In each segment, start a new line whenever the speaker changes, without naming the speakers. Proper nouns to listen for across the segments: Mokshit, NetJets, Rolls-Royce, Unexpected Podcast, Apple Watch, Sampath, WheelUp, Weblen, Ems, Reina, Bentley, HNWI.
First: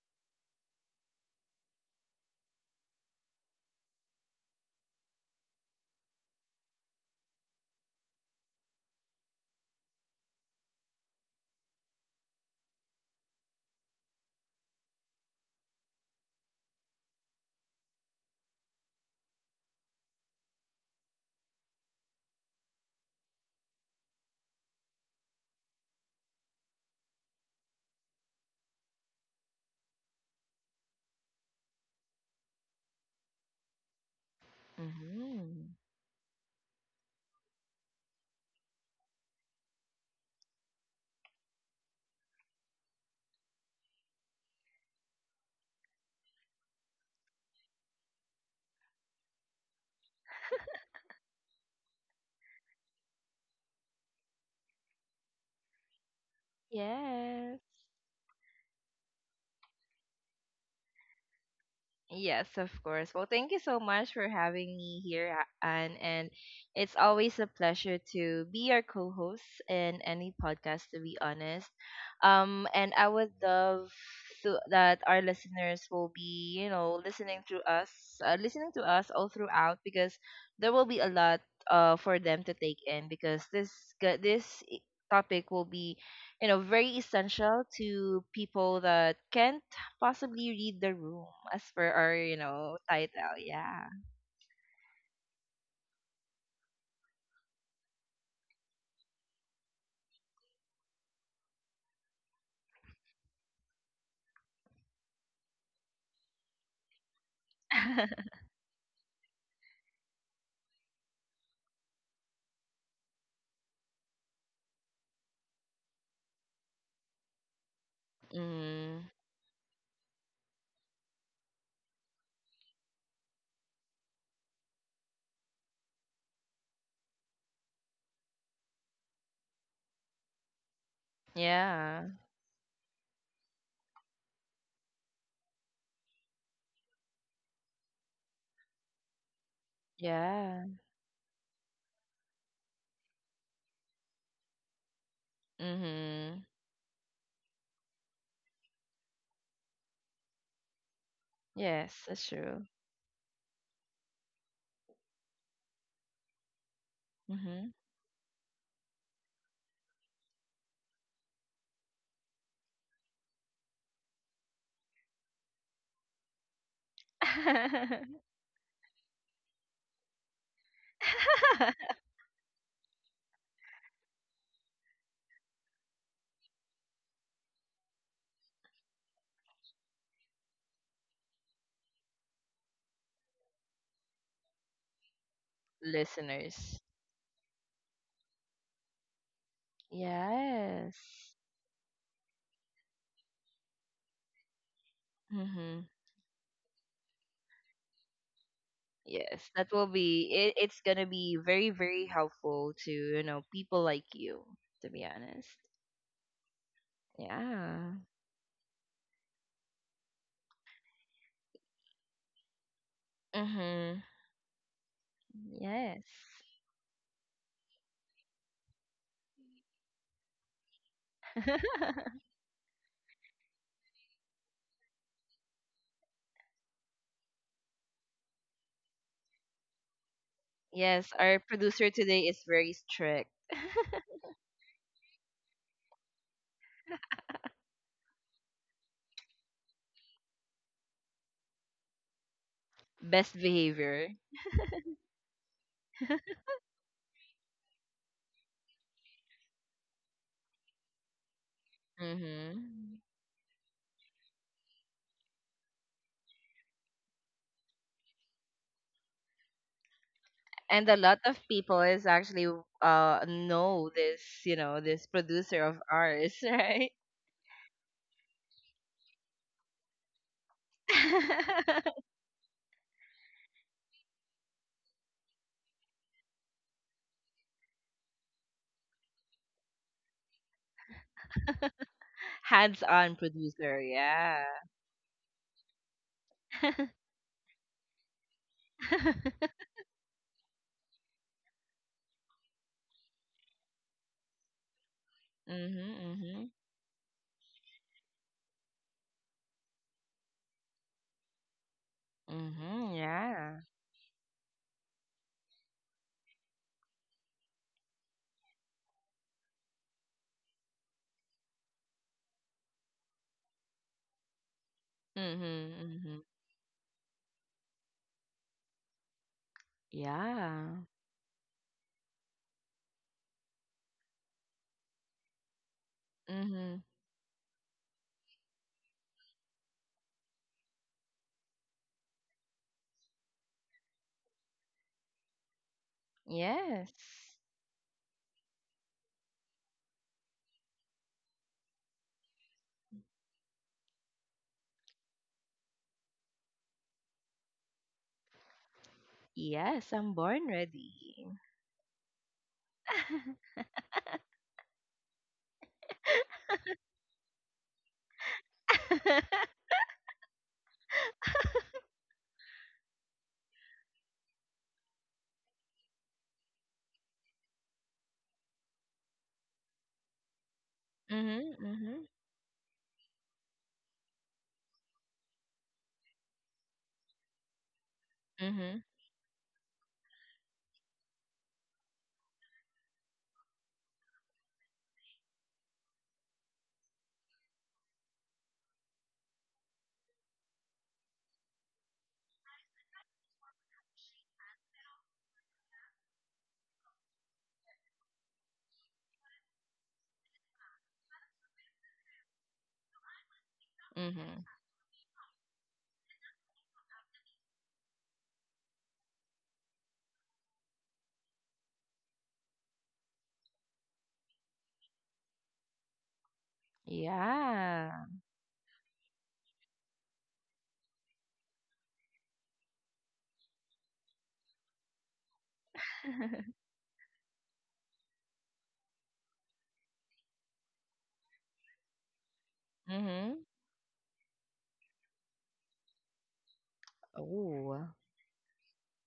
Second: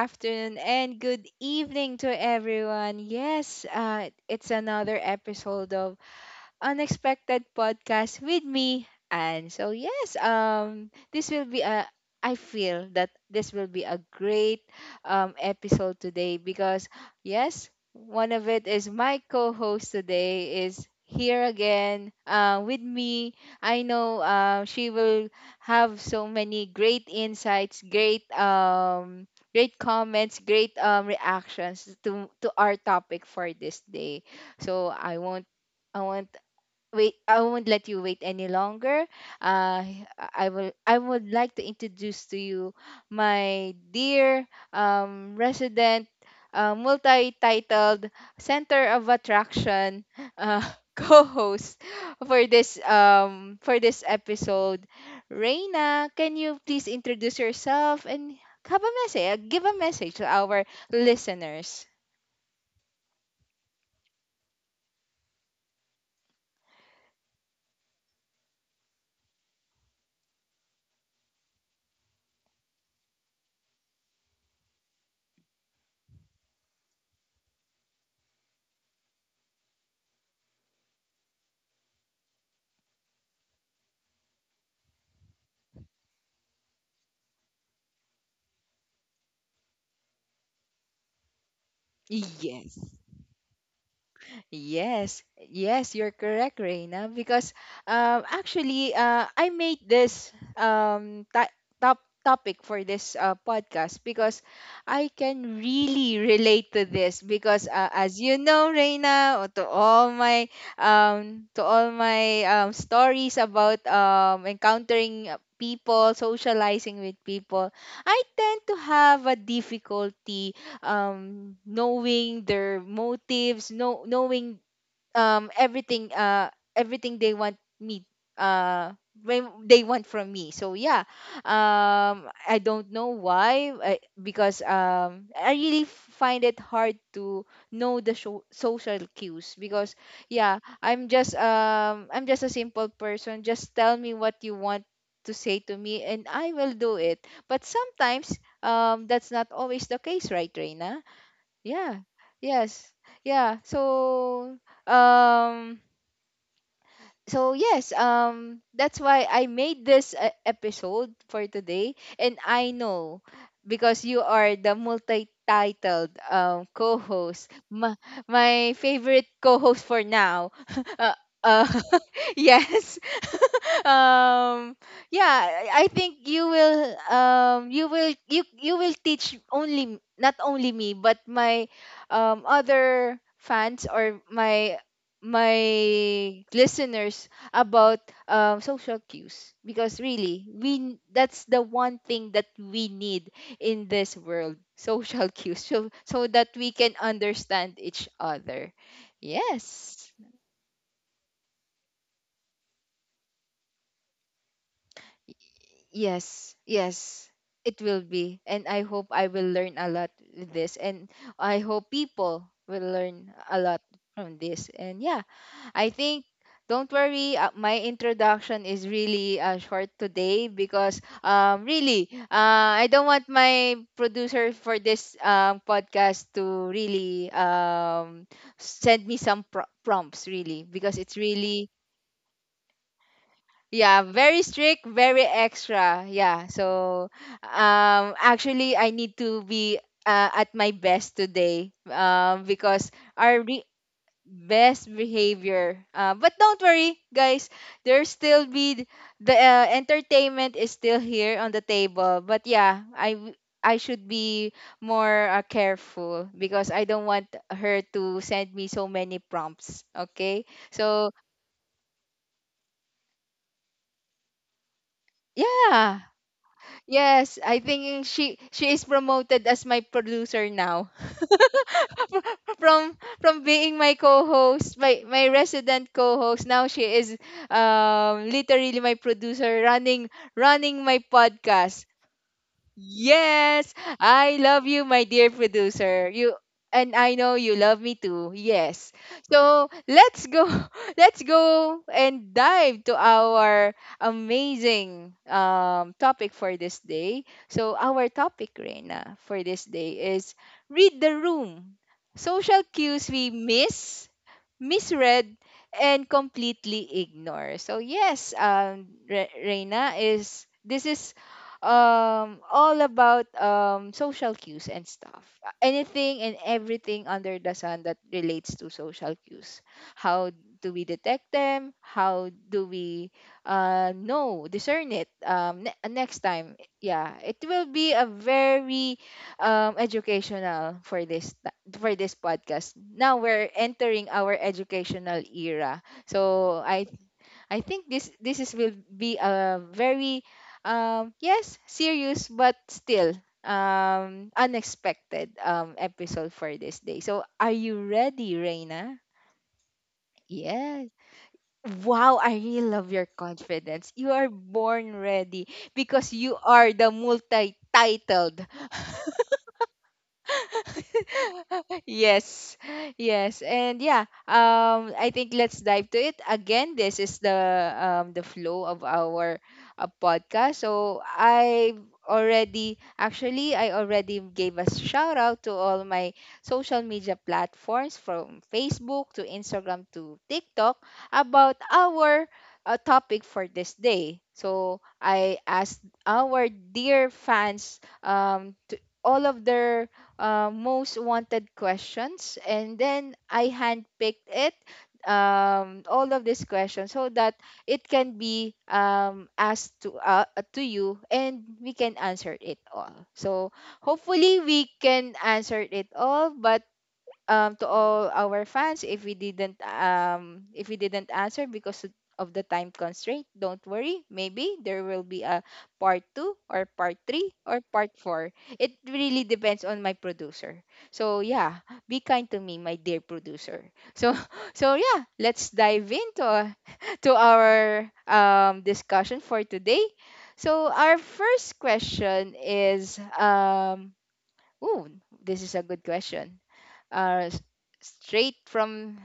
afternoon, and good evening to everyone. Yes, it's another episode of Unexpected Podcast with me. And so yes, this will be a I feel that this will be a great episode today because yes, one of it is my co-host today is here again with me. I know she will have so many great insights, great great comments, great reactions to our topic for this day. So I won't
Mhm.
I won't wait i won't let you wait any longer. Uh, i will i would like to introduce to you my dear, resident, multi-titled center of attraction, uh, co-host for this for this episode. Reina, can you please introduce
Yes.
yourself and have a message, give a message to our listeners?
Yes, of course. Well, thank you so much for having me here, Anne. And it's always a pleasure to be your co host in any podcast, to be honest. And I would love to, that our listeners will be, listening to us all throughout because there will be a lot for them to take in because this topic will be, you know, very essential to people that can't possibly read the room as per our, you know,
Yes.
title. Yeah.
Yes, yes, you're correct, Reina. Because actually, I made this top topic for this podcast because I can really relate to this. Because as you know, Reina, or to all my stories about encountering people, socializing with people, I tend to
Mm,
have a difficulty, knowing their motives, know, knowing, everything, everything they want me, uh, when they want from me. So yeah,
yeah,
I don't know why, I, because I really find it hard to know the social cues because yeah,
yeah.
I'm just a simple person. Just tell me what you want to say to me, and
Mm-hmm.
I will do it. But sometimes that's not always the case, right, Reina? Yeah.
Yes, that's true.
Yes. Yeah. So um
Mm-hmm.
that's why I made this episode for today. And I know because you are the multi-titled, co-host, my, my favorite co-host for now. uh, uh, yes. um yeah, I think you will, um, you will teach only not only me but my other fans or my
Listeners.
listeners about, social cues, because really we
Yes.
that's the one thing that we need in this world, social cues,
Mm-hmm.
so so that we can understand each other.
Yes, that will
Yes.
be it's gonna be very, very helpful to, you know, people like you, to be honest.
Yes, yes, it
Yeah.
will be, and I hope I will learn a lot with this, and I hope people will learn a lot
Mm-hmm.
from this. And yeah, I
Yes.
think, don't worry, my introduction is really short today because really I don't want my producer for this, podcast to really send me some prompts, really, because
Yes,
it's
our
really,
producer today is very strict.
yeah, very strict, very extra. Yeah, so actually I need to be, at my best today, because,
Best
our re-
behavior.
best behavior. But don't worry, guys. There still be the, entertainment is still here on the table. But yeah,
Mm-hmm.
I should be more, careful, because I don't want her to send me so many prompts. Okay,
And a
so
lot of people is actually know this, you know, this producer of
yeah,
ours, right?
yes, I think she is promoted as my producer now. From being my co-host, my resident co-host. Now she is literally my producer, running running my podcast.
Hands-on
Yes,
producer,
I
yeah.
love you, my dear producer. You,
mhm,
and I know you love me too. Yes. So let's go. Let's go and dive to our amazing, topic
mhm,
for this day. So our topic, Reina, for this day is Read the Room: Social
mhm,
Cues We
yeah.
Miss, Misread, and Completely Ignore. So yes, Reina, is this is all about social cues and stuff.
Mhm,
Anything
mhm,
and everything under the sun that relates to social cues. How
yeah.
do we detect them? How do we know, discern it, next time?
Mhm,
Yeah, it will be a very, educational, for this for this podcast. Now we're entering our educational era. So i
yes,
I think this this is will be a very, yes, serious, but still, unexpected, episode for this day. So are you ready, Reina?
yes. I'm born
Yes.
ready.
Wow, I really love your confidence. You are born ready because you are the multi-titled. Yes, yes, and yeah, I think let's dive to it again. This is the, the flow of our, podcast. So
mhm,
i
mhm,
already actually i already gave a shout out to all my social media platforms, from
mhm,
Facebook to Instagram to TikTok, about our, topic for this day. So I asked our dear fans to all of their, most wanted questions, and then I handpicked it all of these questions so that it can be asked to, to you and we can answer it all. So hopefully
mhm.
we can answer it all. But to all our fans, if we didn't, if we didn't answer because of the time constraint, don't worry, maybe there will be a part 2 or part 3 or part
Yeah.
4. It really depends on my producer. So yeah, be kind to me, my dear producer. So so yeah, let's dive into, to our, discussion for today. So our first question is,
Mhm.
ooh, this is a good question, uh, s-
Oh.
straight from,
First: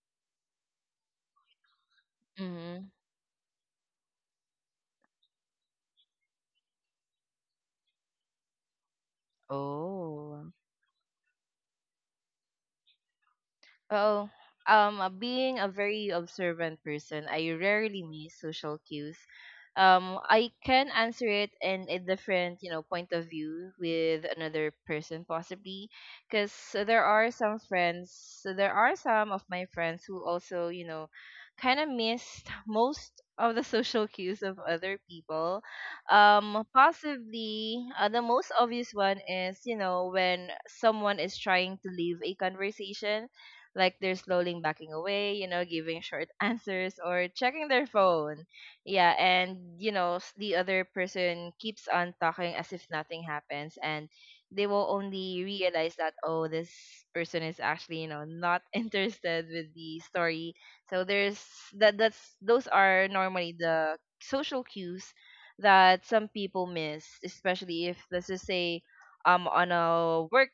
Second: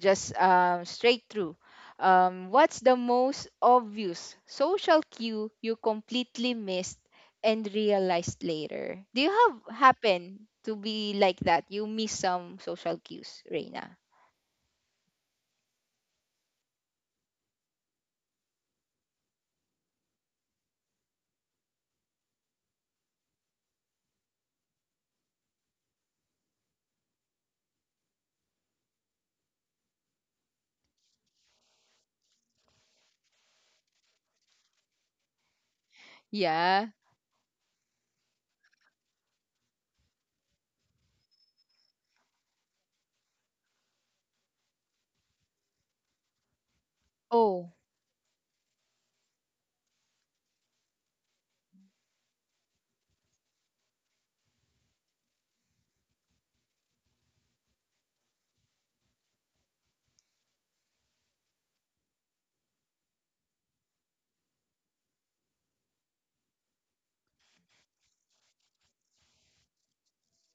just straight through. What's
Mhm.
the most obvious social cue you completely missed and realized later? Do you have happen
Oh.
to be like that? You miss some social cues, Reina?
Oh, Being a very observant person, I rarely miss social cues. I can answer it in a different, you know, point of view with another person possibly, because there are some friends, there are some of my friends who also, you know, kind of missed most of the social cues of other people.
Yeah.
Possibly the most obvious one is, you know, when someone is trying to leave a conversation like they're slowly backing away, you know, giving short answers or checking
Oh,
their phone. Yeah, and you know, the other person keeps on talking as if nothing happens and they will only realize that oh, this person is actually, you know, not interested with the story. So there's that that's those are normally the social cues that some people miss, especially if let's just say on a work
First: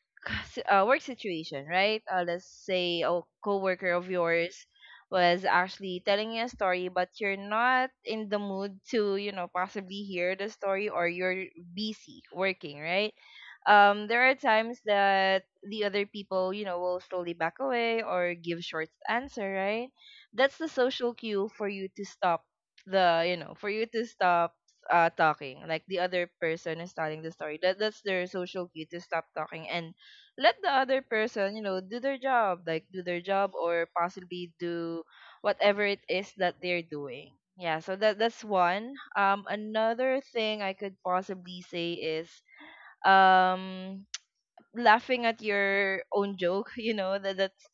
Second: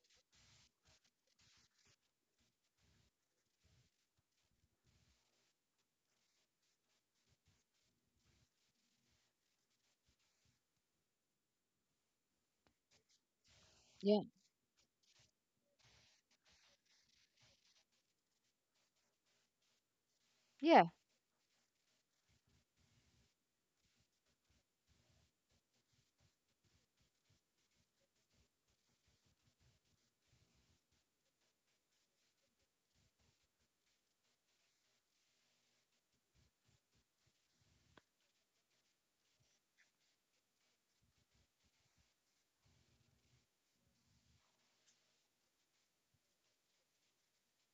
s- uh, work situation, right? Let's say a coworker of yours was actually telling you a story, but you're not in the mood to, you know, possibly hear the story, or you're busy working, right?
yeah.
There are times that the other people, you know, will slowly back away or give short answer, right? That's the
Yeah.
social cue for you to stop you know, for you to stop talking. Like the other person is telling the story. That's their social cue to stop talking and let the other person, you know, do their job, like do their job or possibly do whatever it is that they're doing. Yeah, so that's one. Another thing I could possibly say is um laughing at your own joke, you know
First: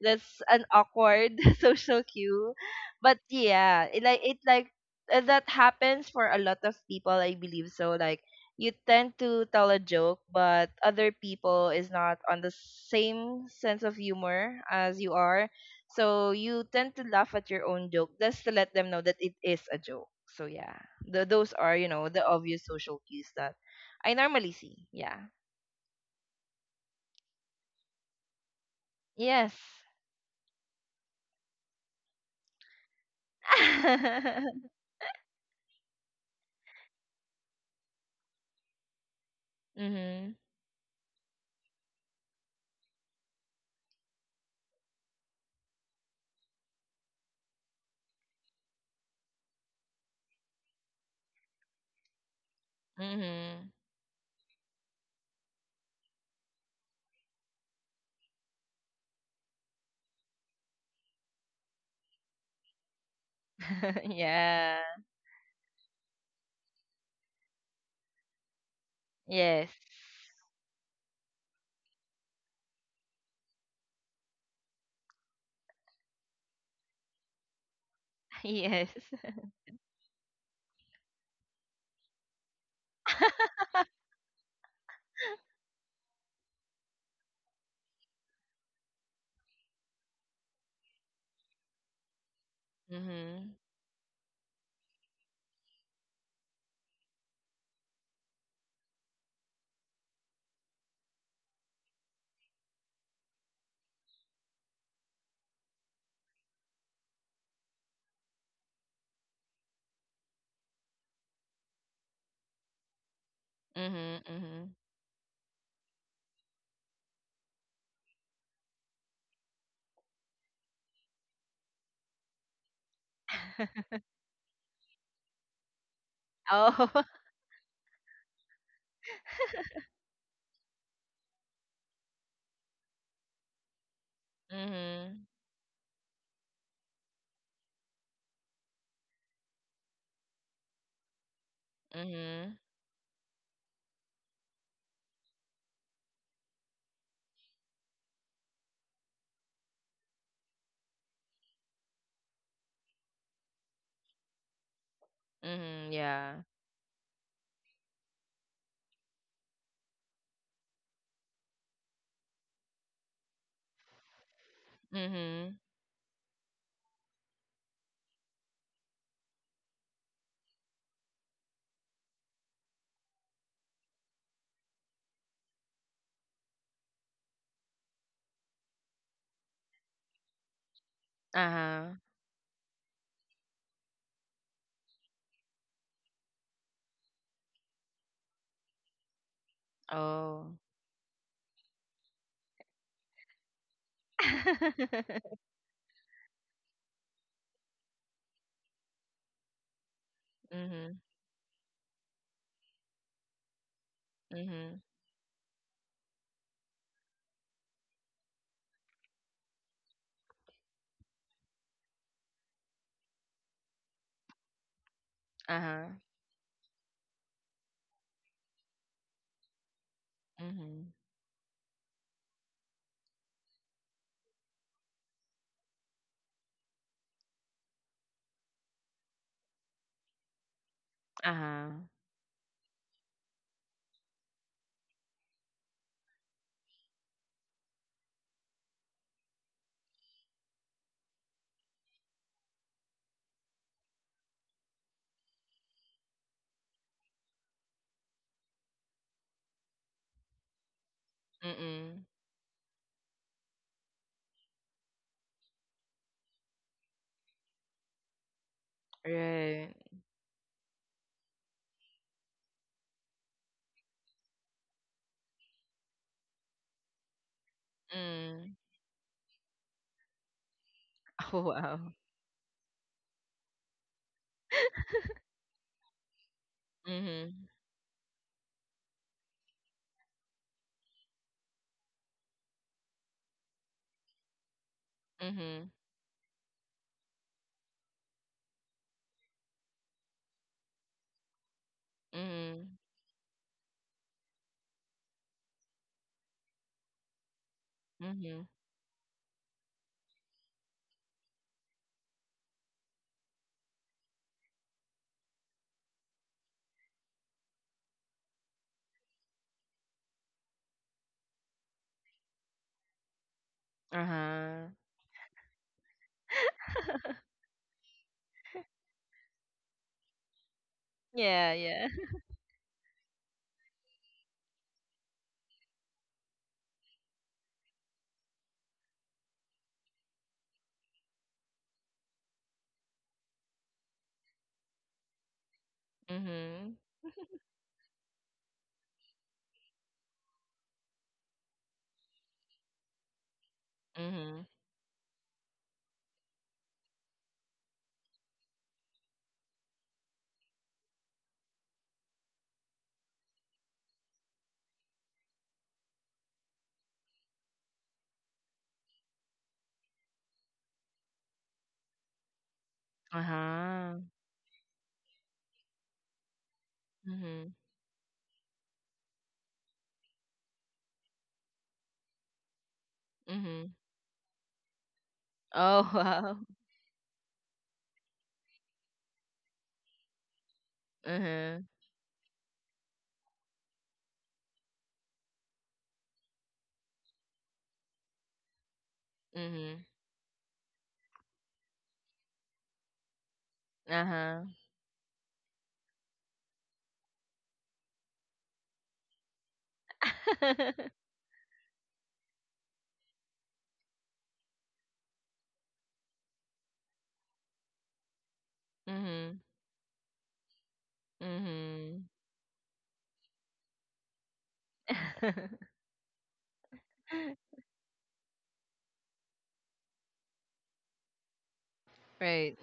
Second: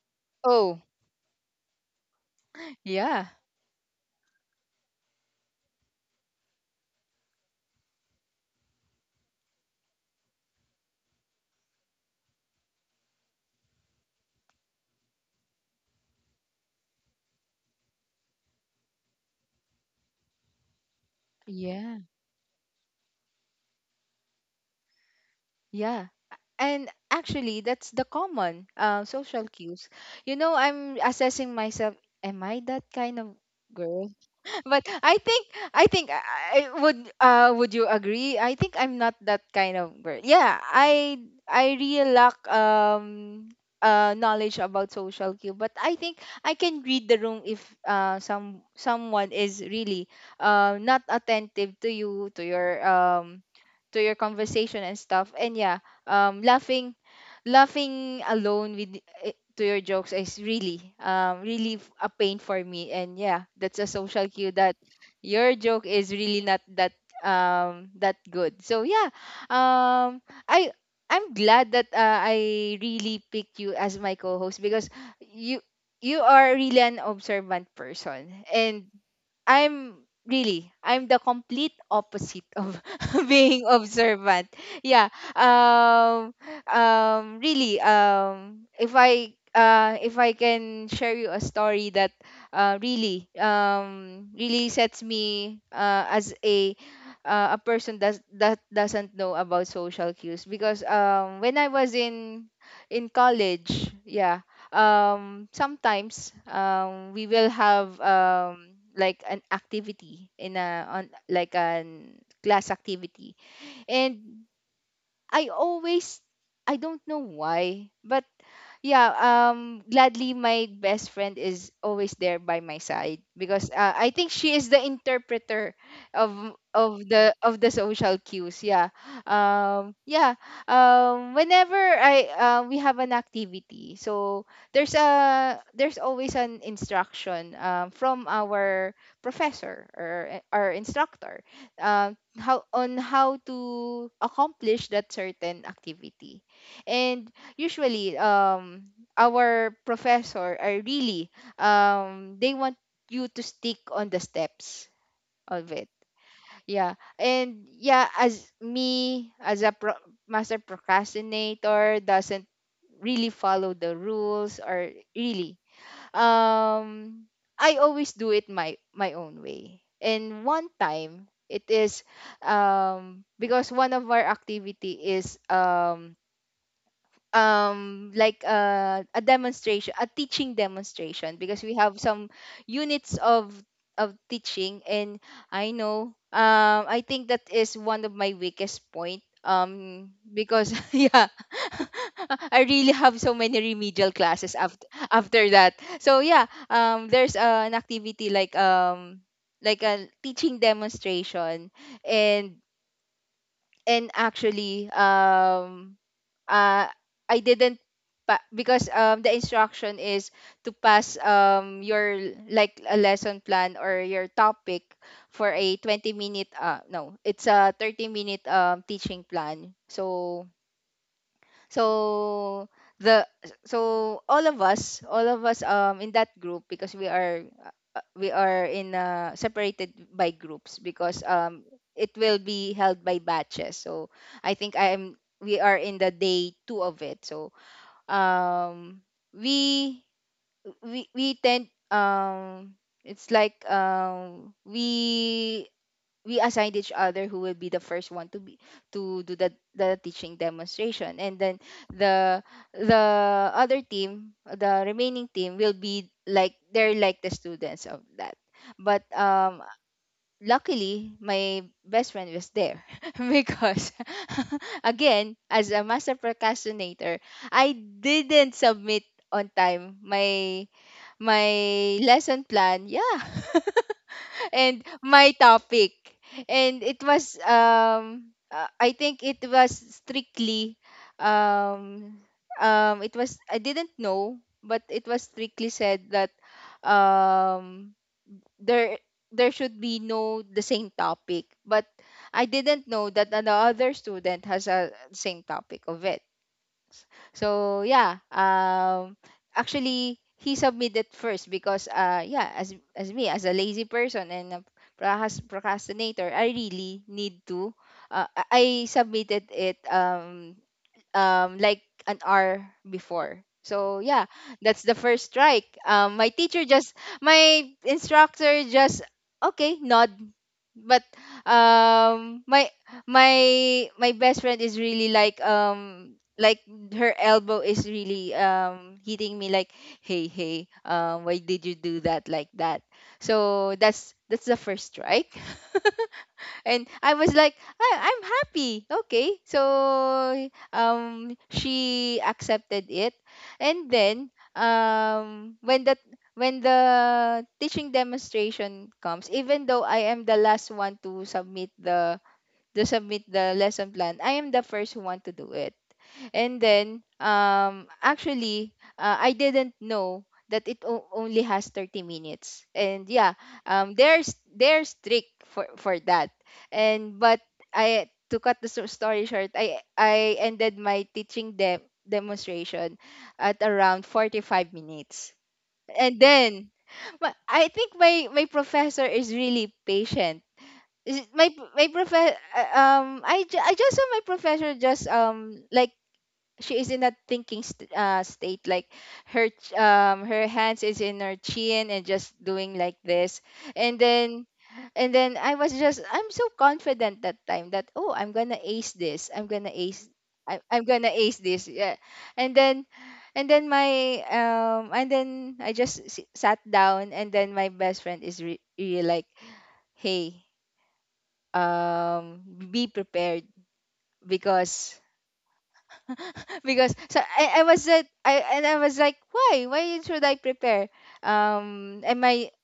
that's an
Oh,
awkward social cue but
yeah.
yeah it like that happens for a lot of people I believe, so like you tend to tell a joke but other people is not on the same sense of humor as you are so you tend to laugh at your own joke just to let them know that it is a joke. So yeah, those are you
Yeah.
know the obvious social cues that I normally see. Yeah,
Yeah. And actually, that's the common, social
yes.
cues. You know, I'm assessing myself. Am I that kind of girl? But I think, I think I would, would you agree? I think I'm not that kind of girl.
Mhm.
Yeah, I really lack, knowledge about social cue, but I think I can read the room if, someone is really, not attentive to you, to your,
Mhm.
to your conversation and stuff. And yeah, um, laughing, laughing alone to your jokes is really, a pain for me. And yeah, that's a social cue that
Yeah.
your joke is really not that, that good. So yeah,
Yes.
um, I. I'm glad that, I really picked you as my co-host, because you you are really an observant person,
Yes.
and I'm really, I'm the complete opposite of being observant. Yeah. Um really, if I can share you a story that,
Mhm.
really sets me as a, a person that doesn't know about social cues. Because when I was in college, yeah, sometimes we will have, like an activity in a, on like an class activity.
Mhm.
And
Mhm.
I always, I don't know why, but yeah, gladly my best friend is always there by my side, because I think she is the interpreter
Oh.
of the social cues. Yeah, yeah, whenever I we have an activity, so there's
Mhm.
a, there's always an instruction, from our professor, or our instructor,
Mhm.
how on how to accomplish that certain activity. And usually, our professor are really, they want you to stick on the steps of it.
Mhm. Yeah.
Yeah, and yeah, as me as a master procrastinator, doesn't really follow the rules, or
Mhm.
really, um I always do it my my own way. And one time it is, because one of our activity is, a demonstration, a teaching demonstration, because we
Uh-huh.
have some units of teaching. And I know, I think that is one of my weakest point,
Oh.
because yeah I really have so many remedial classes after after that. So yeah, there's, an activity like, a teaching
Mhm.
demonstration. and and
Mhm.
actually, uh, I didn't because the instruction is to pass, your, like a lesson plan or your topic, for a
Uh-huh.
20 minute, uh, no, it's a 30 minute, teaching plan. So
Mhm.
so the, so all of us, all of us in that group, because we are, we are in separated by groups. Because
Uh-huh.
it will be held by batches, so I think I am, we are in the day 2 of it. So um we we tend, it's like we assigned each other who will be the first one to be to do the teaching demonstration. And then
Mm-mm.
the the other team, the remaining team will be like they're like the students of that. But
Right.
luckily my best friend was there because again, as a master procrastinator, I didn't
Mm.
submit on time my
Oh wow.
my lesson plan. Yeah, and my topic. And it was
Mhm.
I think it was strictly. um it was, I didn't know, but it was strictly
Mhm.
said that um there there should be no the same topic. But I
Mhm.
didn't know that another student has a same topic of it. So yeah,
Mhm.
actually he submitted first because yeah, as me, as a lazy person and a procrastinator, I really need to. I submitted it like an hour before. So yeah,
Uh-huh.
that's the first strike. My teacher just, my instructor just, okay, nod. But
Yeah, yeah.
um, my my best friend is really like, like her elbow is really hitting me like, hey, hey, why did you do that like that? So that's the first strike.
Mhm.
And I was like, I'm happy. Okay. So she accepted it. And then
Mhm.
when the when the teaching demonstration comes, even though I am the last one to submit the, lesson plan, I am the first one to do it. And then, actually, I didn't know that it only has 30 minutes. And yeah,
Uh-huh.
they're, they're strict for, that. And but
Mhm.
I, to cut the story short, I ended my teaching demonstration at
Mhm.
around 45 minutes.
Oh,
And
wow.
then, I think my professor is really patient. My
Uh-huh.
my professor, I, I just saw my professor just like, she is in that thinking state, like her
Mhm.
her hands is in her chin and just doing like this. And
Uh-huh.
then I was just, I'm so confident that time that, oh, I'm gonna ace this, I'm gonna ace, I'm gonna ace this, yeah. And then and then my um and then I just sat down, and then my best friend is really like,
Mhm.
hey,
Mhm.
um be prepared, because because so I was at, I and I was like, why? Why should I prepare? Am I?
Right.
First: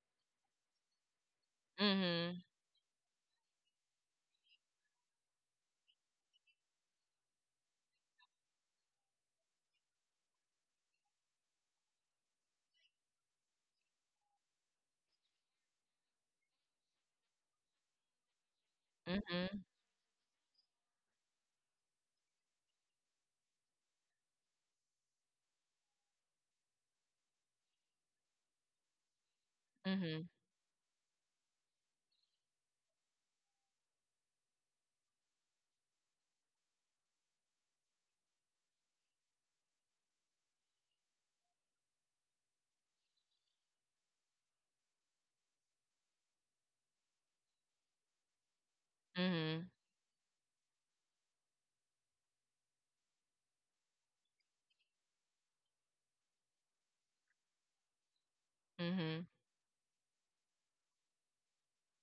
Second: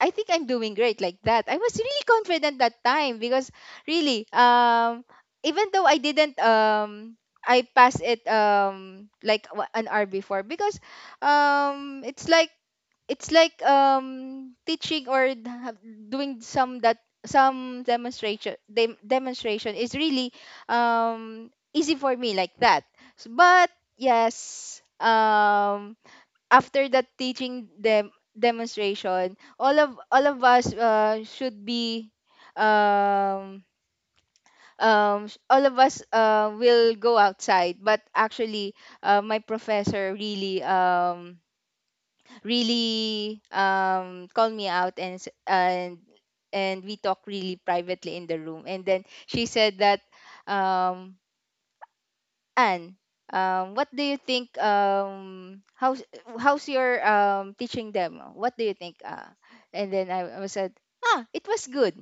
I think I'm doing great like that. I was really
Mhm.
confident that time because really, even though I didn't, I passed it like, an hour before because, it's like, it's like teaching or d- have- doing some that some demonstration,
Mhm.
demonstration is really easy for me like that. But yes, after that teaching them, demonstration, all
Mhm.
of us should be, um all of us will go outside, but actually my professor really really called me out and and we talked really privately in the room. And then she
Mhm.
said that, um Anne, what do you think? How's, how's your teaching them, what do you think?
Mhm.
And then, I said, ah, it was good.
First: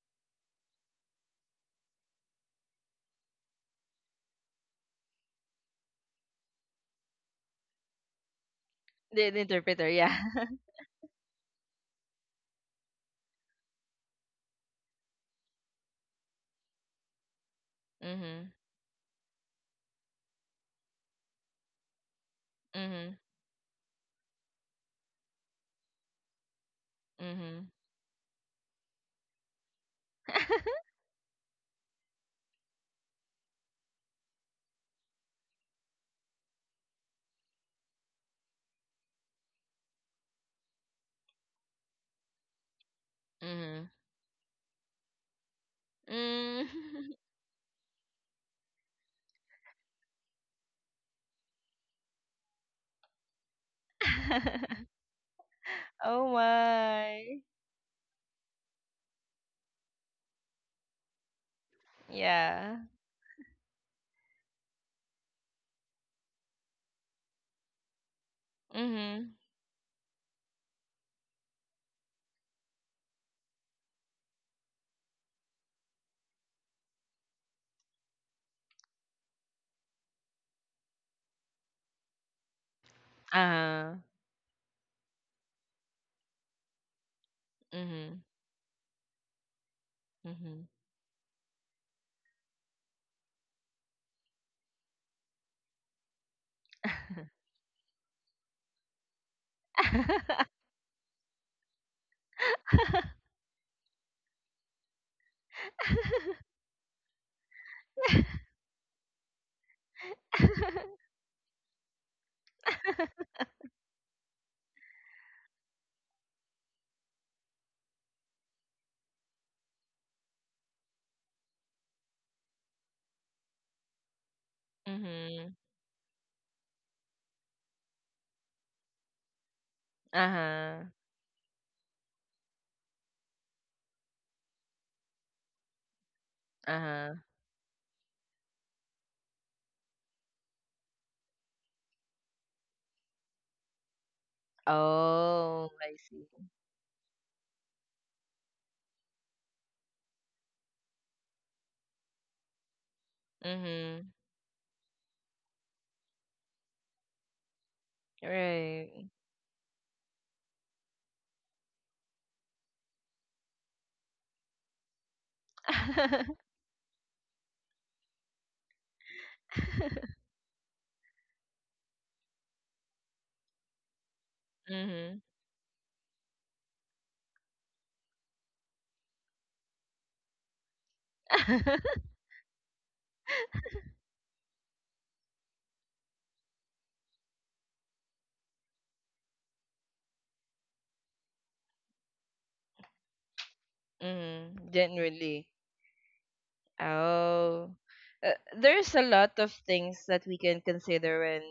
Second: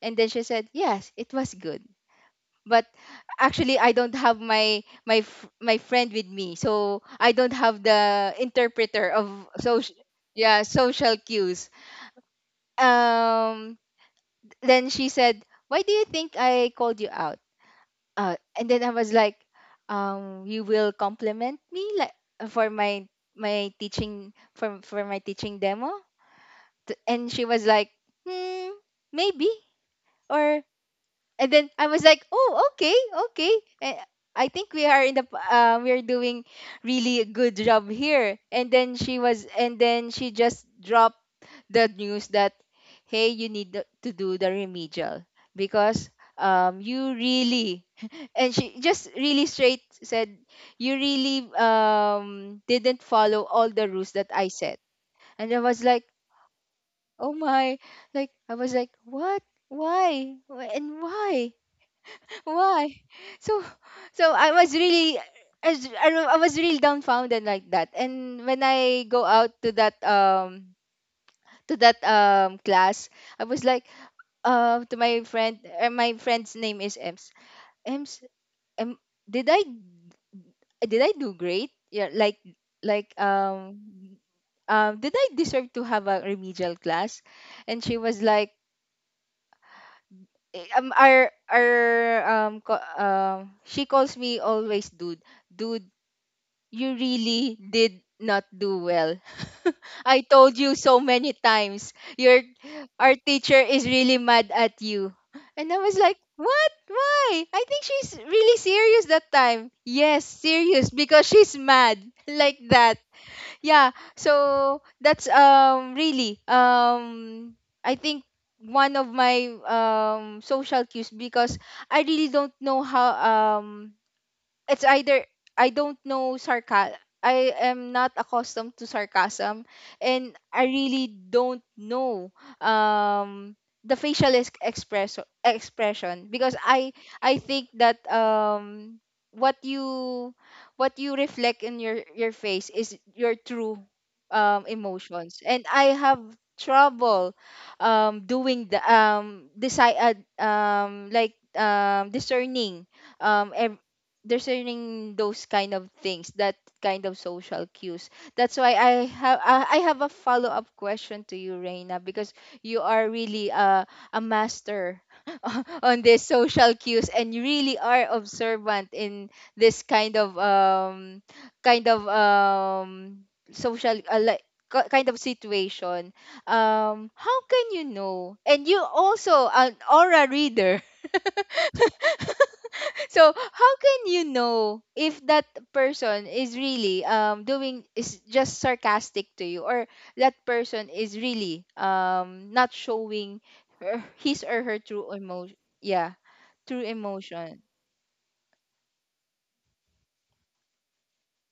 And then she said, yes, it was good, but actually I don't have my, my friend with me, so I don't have the interpreter of
The interpreter,
social,
yeah.
yeah, social cues. Um, then she said, "Why do you think I called you out?"
Mhm.
And then I was like, "You will compliment me like, for my,
Mhm.
my teaching, for, my teaching demo." And she was
Mhm.
like, "Hmm, maybe." Or, and then I was like, "Oh, okay, okay." And I think we are in the we are doing really a good job here. And then she was, and then she just dropped the news that, "Hey, you need
Mhm.
to do the remedial because
Mm.
you really," and she just really straight said, "You really didn't follow all the rules that I set." And I was like,
Oh my.
"Oh my!" Like, I was like, "What? Why? And why?"
Yeah.
Why? So, so I was really, I was, I was really dumbfounded like that. And when I
Mhm.
go out to that class, I was like, to my friend, my friend's name is Ems. Ems, em, did I, did I do great? Yeah, like,
Uh-huh.
did I deserve to have a remedial class? And she
Mhm.
was like,
Mhm.
eh, our she calls me always dude, dude, you really did not do well. I told you so many times. Your, our teacher is really mad at you. And I was like, "What? Why?" I think she's really serious that time. Yes, serious because she's mad like that. Yeah. So that's really I think one of my social cues, because I really don't know how, it's either
Mhm.
I don't know sarcasm. I am not accustomed to sarcasm, and I
Uh-huh.
really don't know um the facial expression, because I
Uh-huh.
I think that what you, what you reflect in your face is your true emotions, and
Oh,
I
I
have
see.
trouble doing the decide like, discerning um ev-
Mhm.
discerning those kind of things, that kind of social cues. That's why I
Right.
have, I have a follow-up question to you, Reina, because you are really a master on these social cues, and you really are observant in this kind of social, like, kind of
mhm.
situation. How can you know? And you also an aura reader, so how can you know if that person is really doing, is just sarcastic to you, or that person is really not showing her, his or
mhm.
her true
Generally.
emotion? Yeah, true emotion.
Oh. Uh, there's a lot of things that we can consider when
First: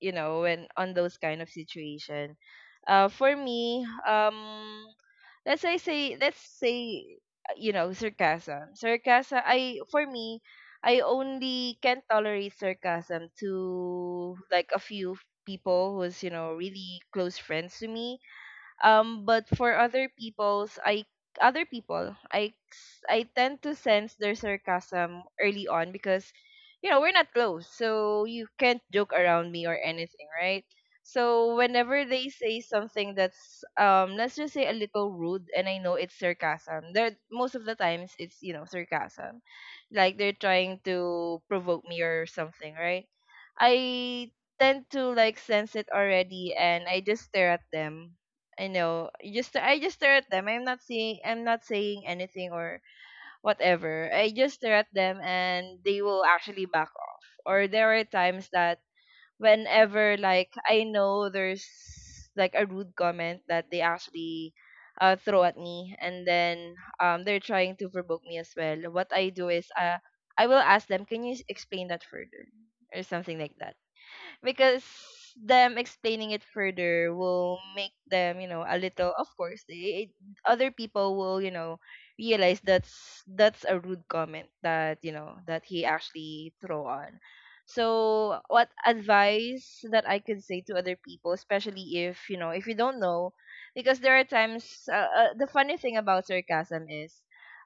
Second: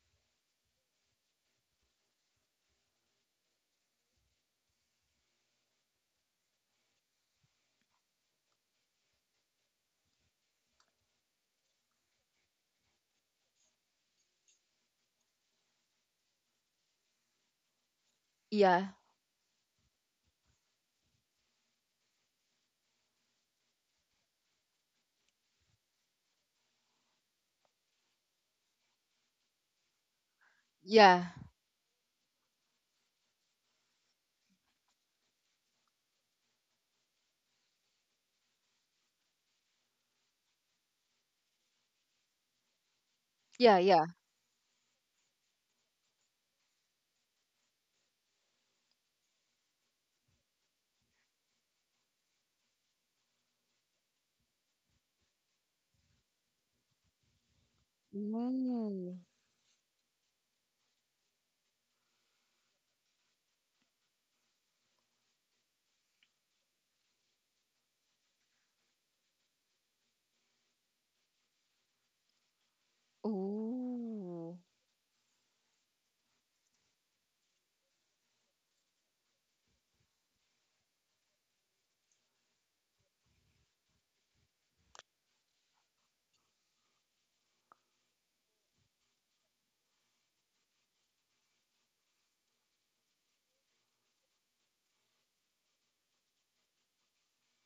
you know when on those kind of situation. For me, let's say let's say you know, sarcasm sarcasm I for me I only can tolerate sarcasm to like a few people who's you know really close friends to me,
Yeah,
but for other people's I other people I tend to sense their sarcasm early on because you know we're not close, so you can't joke around me or anything, right?
yeah,
So whenever they say something that's let's just say a little rude and I know it's sarcasm there, most of the times it's you know sarcasm, like they're trying to provoke me or something, right?
yeah, yeah.
I tend to like sense it already and I just stare at them. I know. You Just I just stare at them. I'm not saying anything or whatever. I just stare at them and they will actually back off. Or there are times that
Ooh,
whenever like I know there's like a rude comment that they actually throw at me and then they're trying to provoke me as well. What I do is, I will ask them, "Can you explain that further?" or something like that,
ooh,
because them explaining it further will make them, you know, a little. Of course, they, other people will, you know, realize that's a rude comment that you know that he actually throw on. So, what advice that I could say to other people, especially if you know, if you don't know, because there are times. The funny thing about sarcasm is,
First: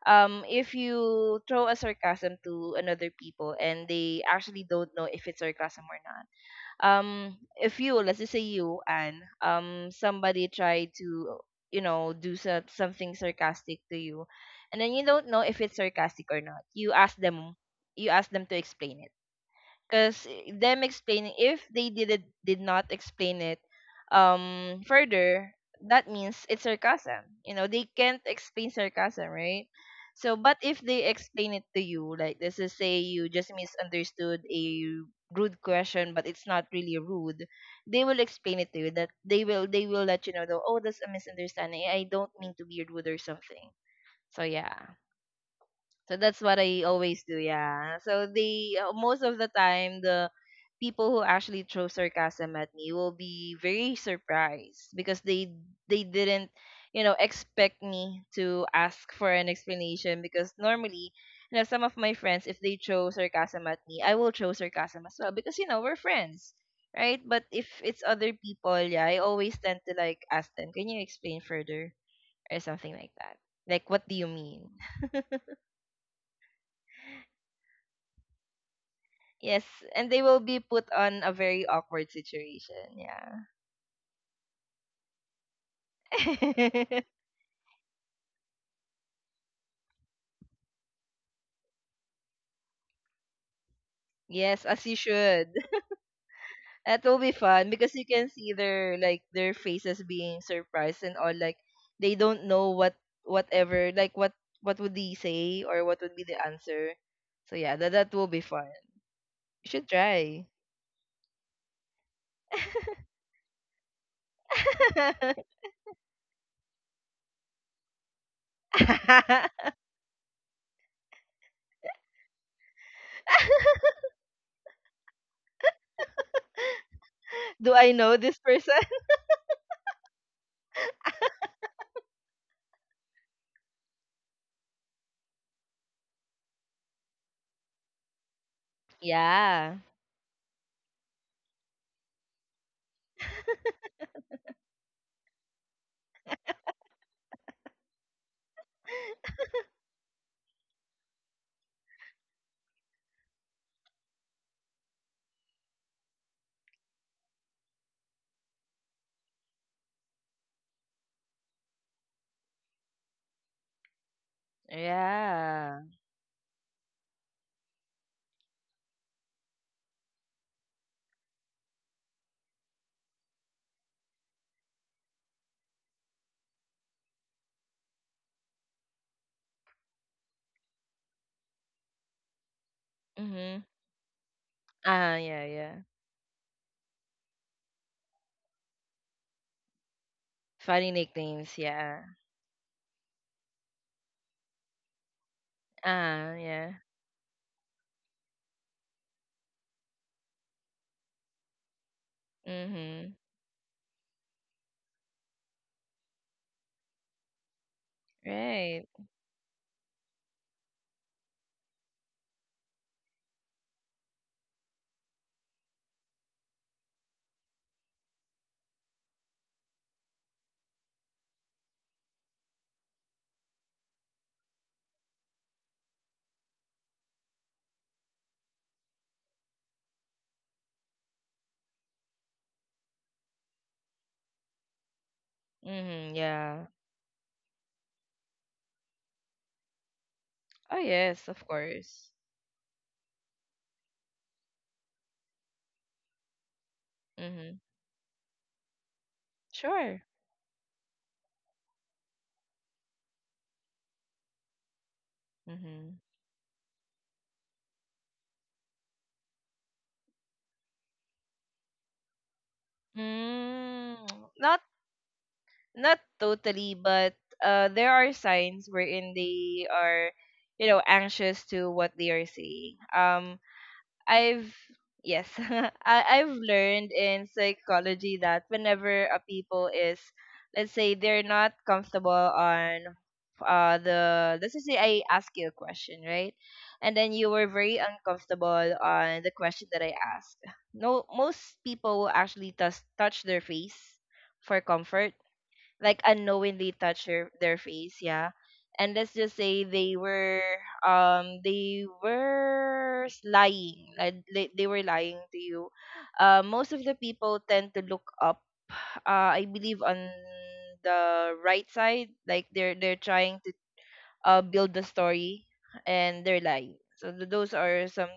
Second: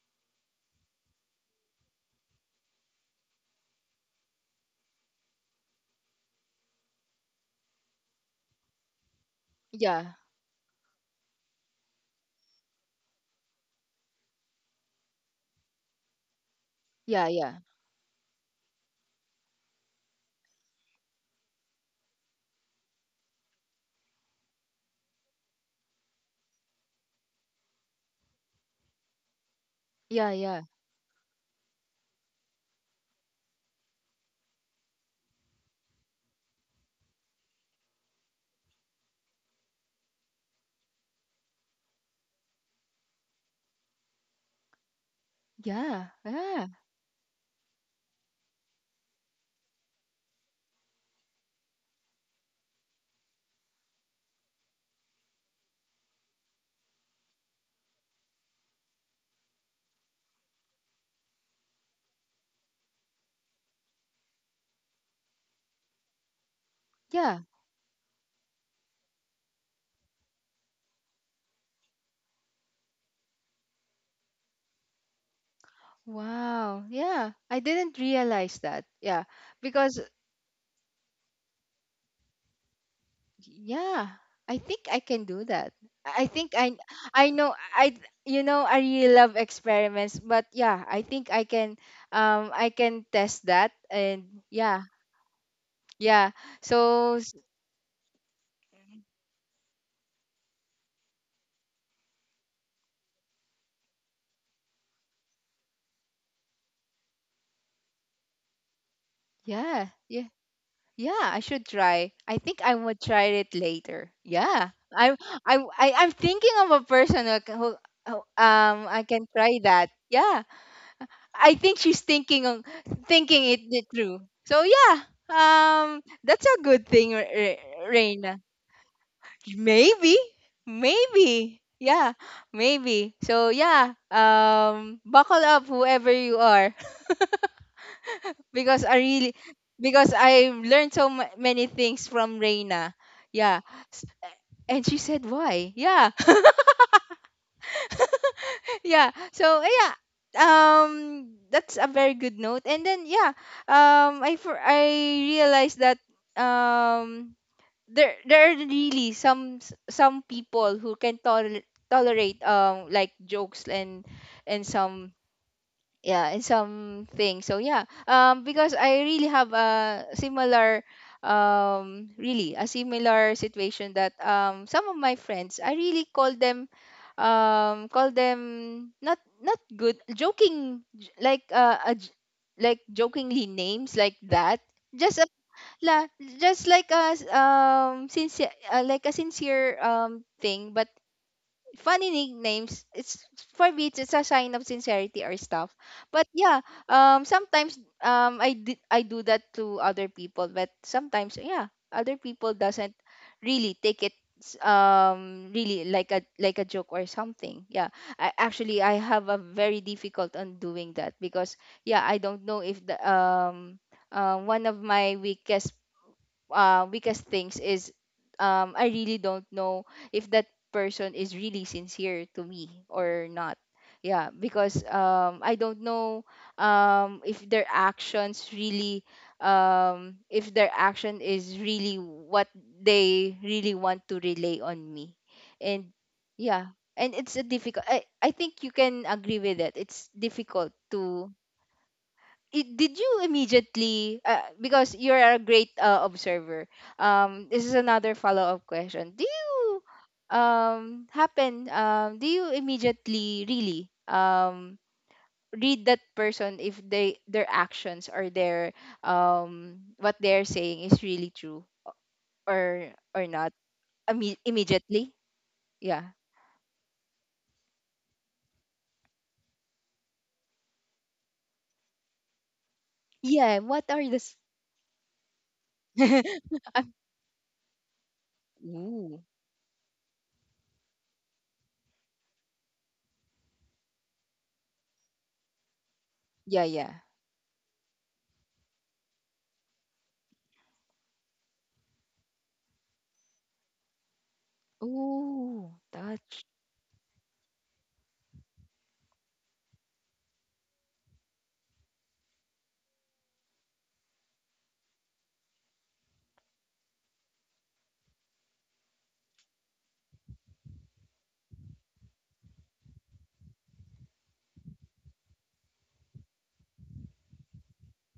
if you throw a sarcasm to another people and they actually don't know if it's sarcasm or not, if you, let's just say you and
yeah,
somebody tried to you know do something sarcastic to you, and then you don't know if it's sarcastic or not, you ask
yeah,
them,
yeah,
you ask them to explain it, because them explaining, if they did not explain it further, that means it's sarcasm, you know they can't explain sarcasm, right?
yeah,
So but
yeah,
if they explain it to you like this is say you just misunderstood a rude question but it's not really rude, they will explain it to you that they will let you know though oh, that's a misunderstanding, I don't mean to be rude or something. So yeah,
yeah,
so that's what
yeah,
I always do, yeah. So they, most of the time the people who actually throw sarcasm at me will be very surprised because they didn't, you know, expect me to ask for an explanation because normally, you know, some of my friends if they throw sarcasm at me, I will throw sarcasm as well because you know, we're friends. Right?
yeah.
But if it's other people, yeah, I always tend to like ask them, "Can you explain further?" or something like that. Like, what do you mean?
Wow, yeah. I didn't realize that. Yeah,
Yes,
because
and they will be put on a very awkward situation. Yeah.
yeah, I think I can do that. I think I know I you know, I really love experiments, but yeah, I think I can, I can test that. And
Yes,
yeah,
as you should.
yeah.
That
so
will be
s-
fun because you can see their like their faces being surprised and all, like they don't know what whatever, like what would they say or what would be the answer. So yeah, that that will be fun. You
yeah,
should
yeah,
try.
yeah, I should try. I think I would try it later, yeah. I'm thinking of a person who, who, I can try that, yeah. I think she's thinking on, thinking it, it through. So yeah, that's a good thing,
Do I know this
Reina.
person?
Maybe, maybe, yeah, maybe. So yeah, buckle up, whoever you are, because I really,
Yeah.
because I learned so many things from Reina. Yeah, S- and she said why? Yeah. Yeah, so, eh, yeah, um that's a very good note. And then, yeah, I for I realized that um there there are really some some people who can tolerate, like jokes and some,
Yeah.
yeah, in some things. So yeah, because I really have a similar really a similar situation, that some of my friends, I really call them not, not good joking, like, a j like jokingly
Mhm.
names like that,
Ah,
just a,
yeah, yeah.
la, just like a sincere like a sincere thing. But,
Funny nicknames, yeah.
funny nicknames, it's, for me it's a sign of sincerity or stuff. But
Ah,
yeah,
yeah.
sometimes I do that to other people, but sometimes, yeah, other people doesn't
Mm-hmm.
really take it really like a, like a joke or something, yeah. I actually,
Right.
I have a very difficult on doing that, because yeah, I don't know if the one of my weakest, weakest things is, I really don't know if that person is really sincere to me or not. Yeah, because I don't know if their actions really, if their action is really what they really want to relay on me. And
Mm-hmm. Yeah.
yeah, and it's a difficult, I think you can agree with that. It's difficult
Oh yes,
to
of course.
I- did you immediately because you're a great observer.
Mm-hmm.
This is another follow-up question. do you
Sure.
um happen um do you immediately really read
Mm-hmm.
that person if they their actions or their what they're saying is really true or or not?
Mm, not
Immediately?
not
Yeah.
totally, but there are signs wherein they are, you know, anxious to what they are saying.
Yeah, what are the
I've Yes, I've learned in psychology that whenever a
ooh.
people is, let's say they're not comfortable on the let's just say I ask you a question, right?
Yeah, yeah.
And then you were very uncomfortable on the question that I asked. No, most people will actually touch their face for comfort,
Ooh,
like
touch.
unknowingly touch their face. Yeah, and let's just say they were lying, like they were lying to you. Uh, most of the people tend to look up, I believe on the right side, like they're trying to build the story and their life. So those are some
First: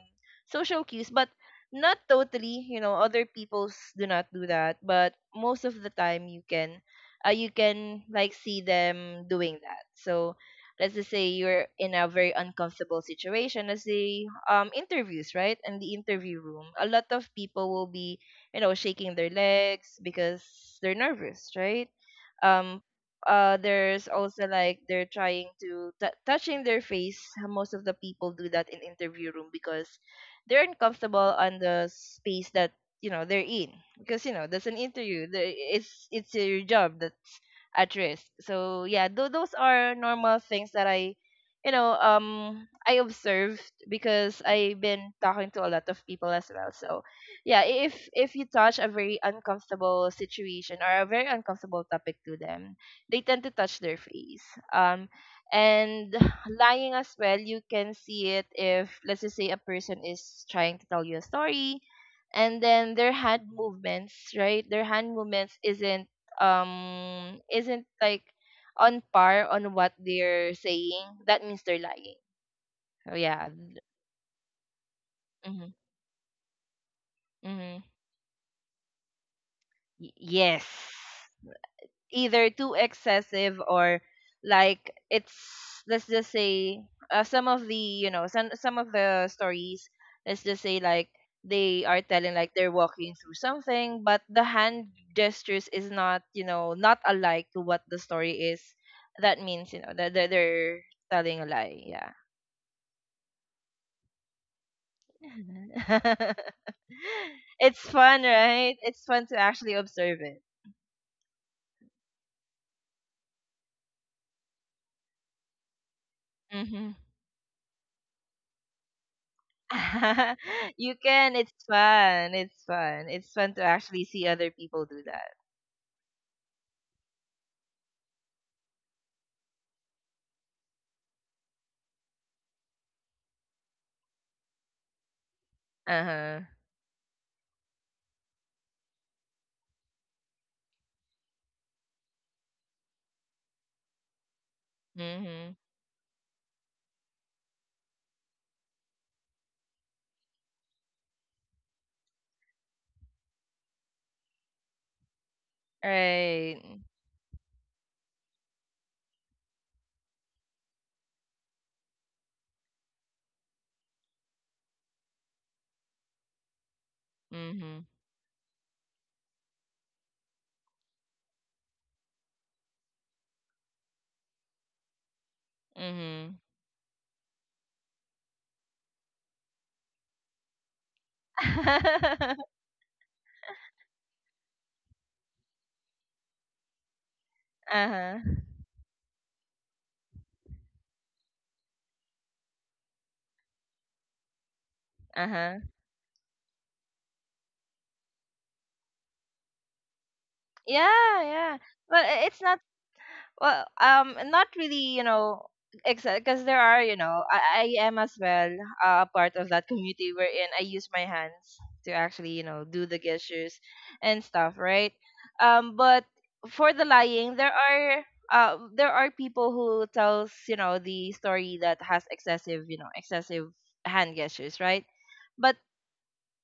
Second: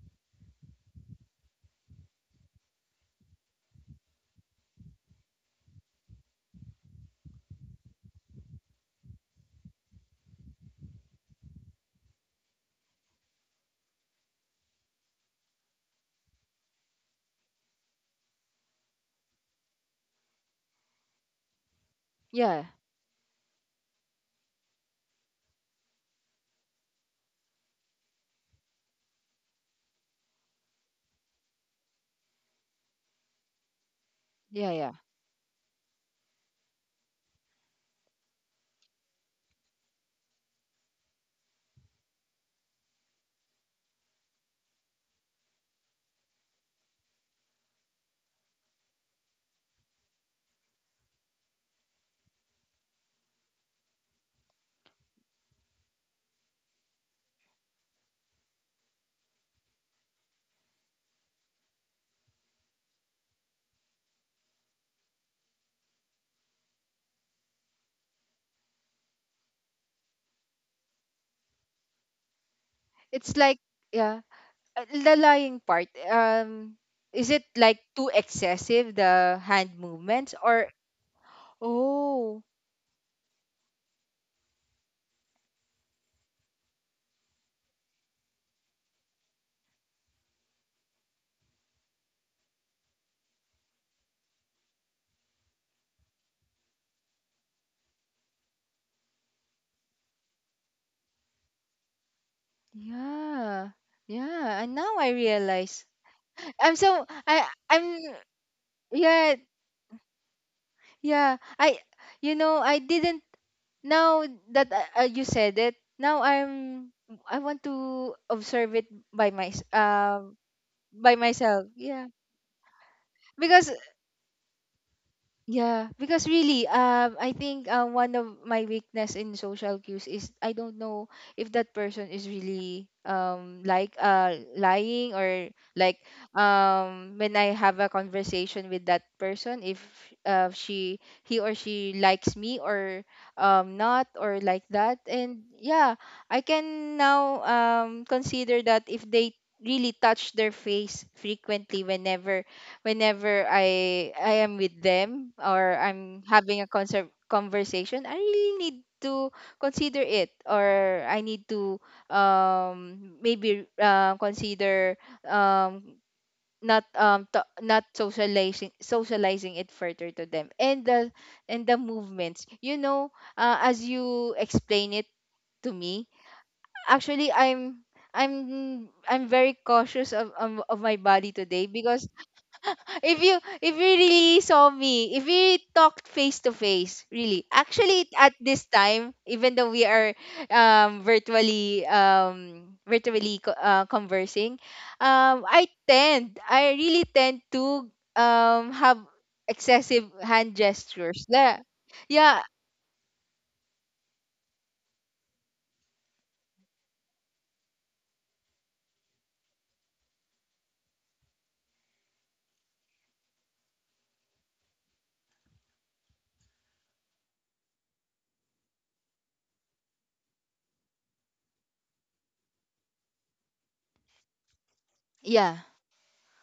social cues, but not totally. You know, other people's do not do that, but most of the time you can like see them doing that. So let's just say you're in a very uncomfortable situation. Let's say interviews, right? In the interview room, a lot of people will be, you know, shaking their legs because they're nervous, right?
Yeah,
Um, there's also like they're trying to touching their face, most of the people do that in interview room because they're uncomfortable on the space that you know they're in, because you know that's
yeah,
an
yeah.
interview, it's your job at risk. So yeah, those are normal things that I observed because I've been talking to a lot of people as well. So yeah, if you touch a very uncomfortable situation or a very uncomfortable topic to them, they tend to touch their face. Um, and lying as well, you can see it if let's just say a person is trying to tell you a story. And then their hand movements, right? Their hand movements isn't like on par on what they're saying, that means they're lying. So
It's
yeah.
like, yeah, the lying
Mm-hmm.
part, is it like
Mm-hmm.
too excessive the hand movements
Yes.
or? Oh,
Either too excessive or like it's let's just say some of the you know some of the stories let's just say like they are telling like they're walking through something but the hand gestures is not not alike to what the story is that means that they're telling a lie, yeah.
yeah, yeah. And now I realize i'm so i
It's
i'm
fun, right? It's fun
yeah.
to actually observe it.
Yeah, I, I didn't. Now that you said it, now
Mm-hmm.
I want to observe it by my
You
by
can. It's
myself. Yeah,
fun. It's fun. It's fun to
because
actually see other people do that.
yeah, because really, I think one of my weakness in social cues is I don't know if that person is really like lying or like.
Uh huh.
When I have a conversation with that person, if she he or she likes me or not, or like that. And
Mm-hmm.
yeah, I can now consider that if they really touch their face frequently whenever, I am with them or I'm having a
Right.
conversation, I really need to consider it, or I need to maybe consider um not, to,
Mm-hmm.
not socializing it further to them. And the, and the movements, you know, as you explain it to me,
Mm-hmm.
actually I'm I'm very cautious of, of my body today because if you, if you really saw me, if we talked face to face, really.
Uh
Actually
huh.
at this time, even though we are virtually conversing,
Uh huh.
I tend, I really tend to have excessive hand
Yeah.
gestures.
Yeah.
Yeah.
But it's
Yeah.
not. Well, not really, exact because there are, I am as well a part of that community wherein I use my hands to actually, do the gestures and stuff, right? But for the lying, there are people who tells, the story that has excessive hand gestures, right? But
Yeah.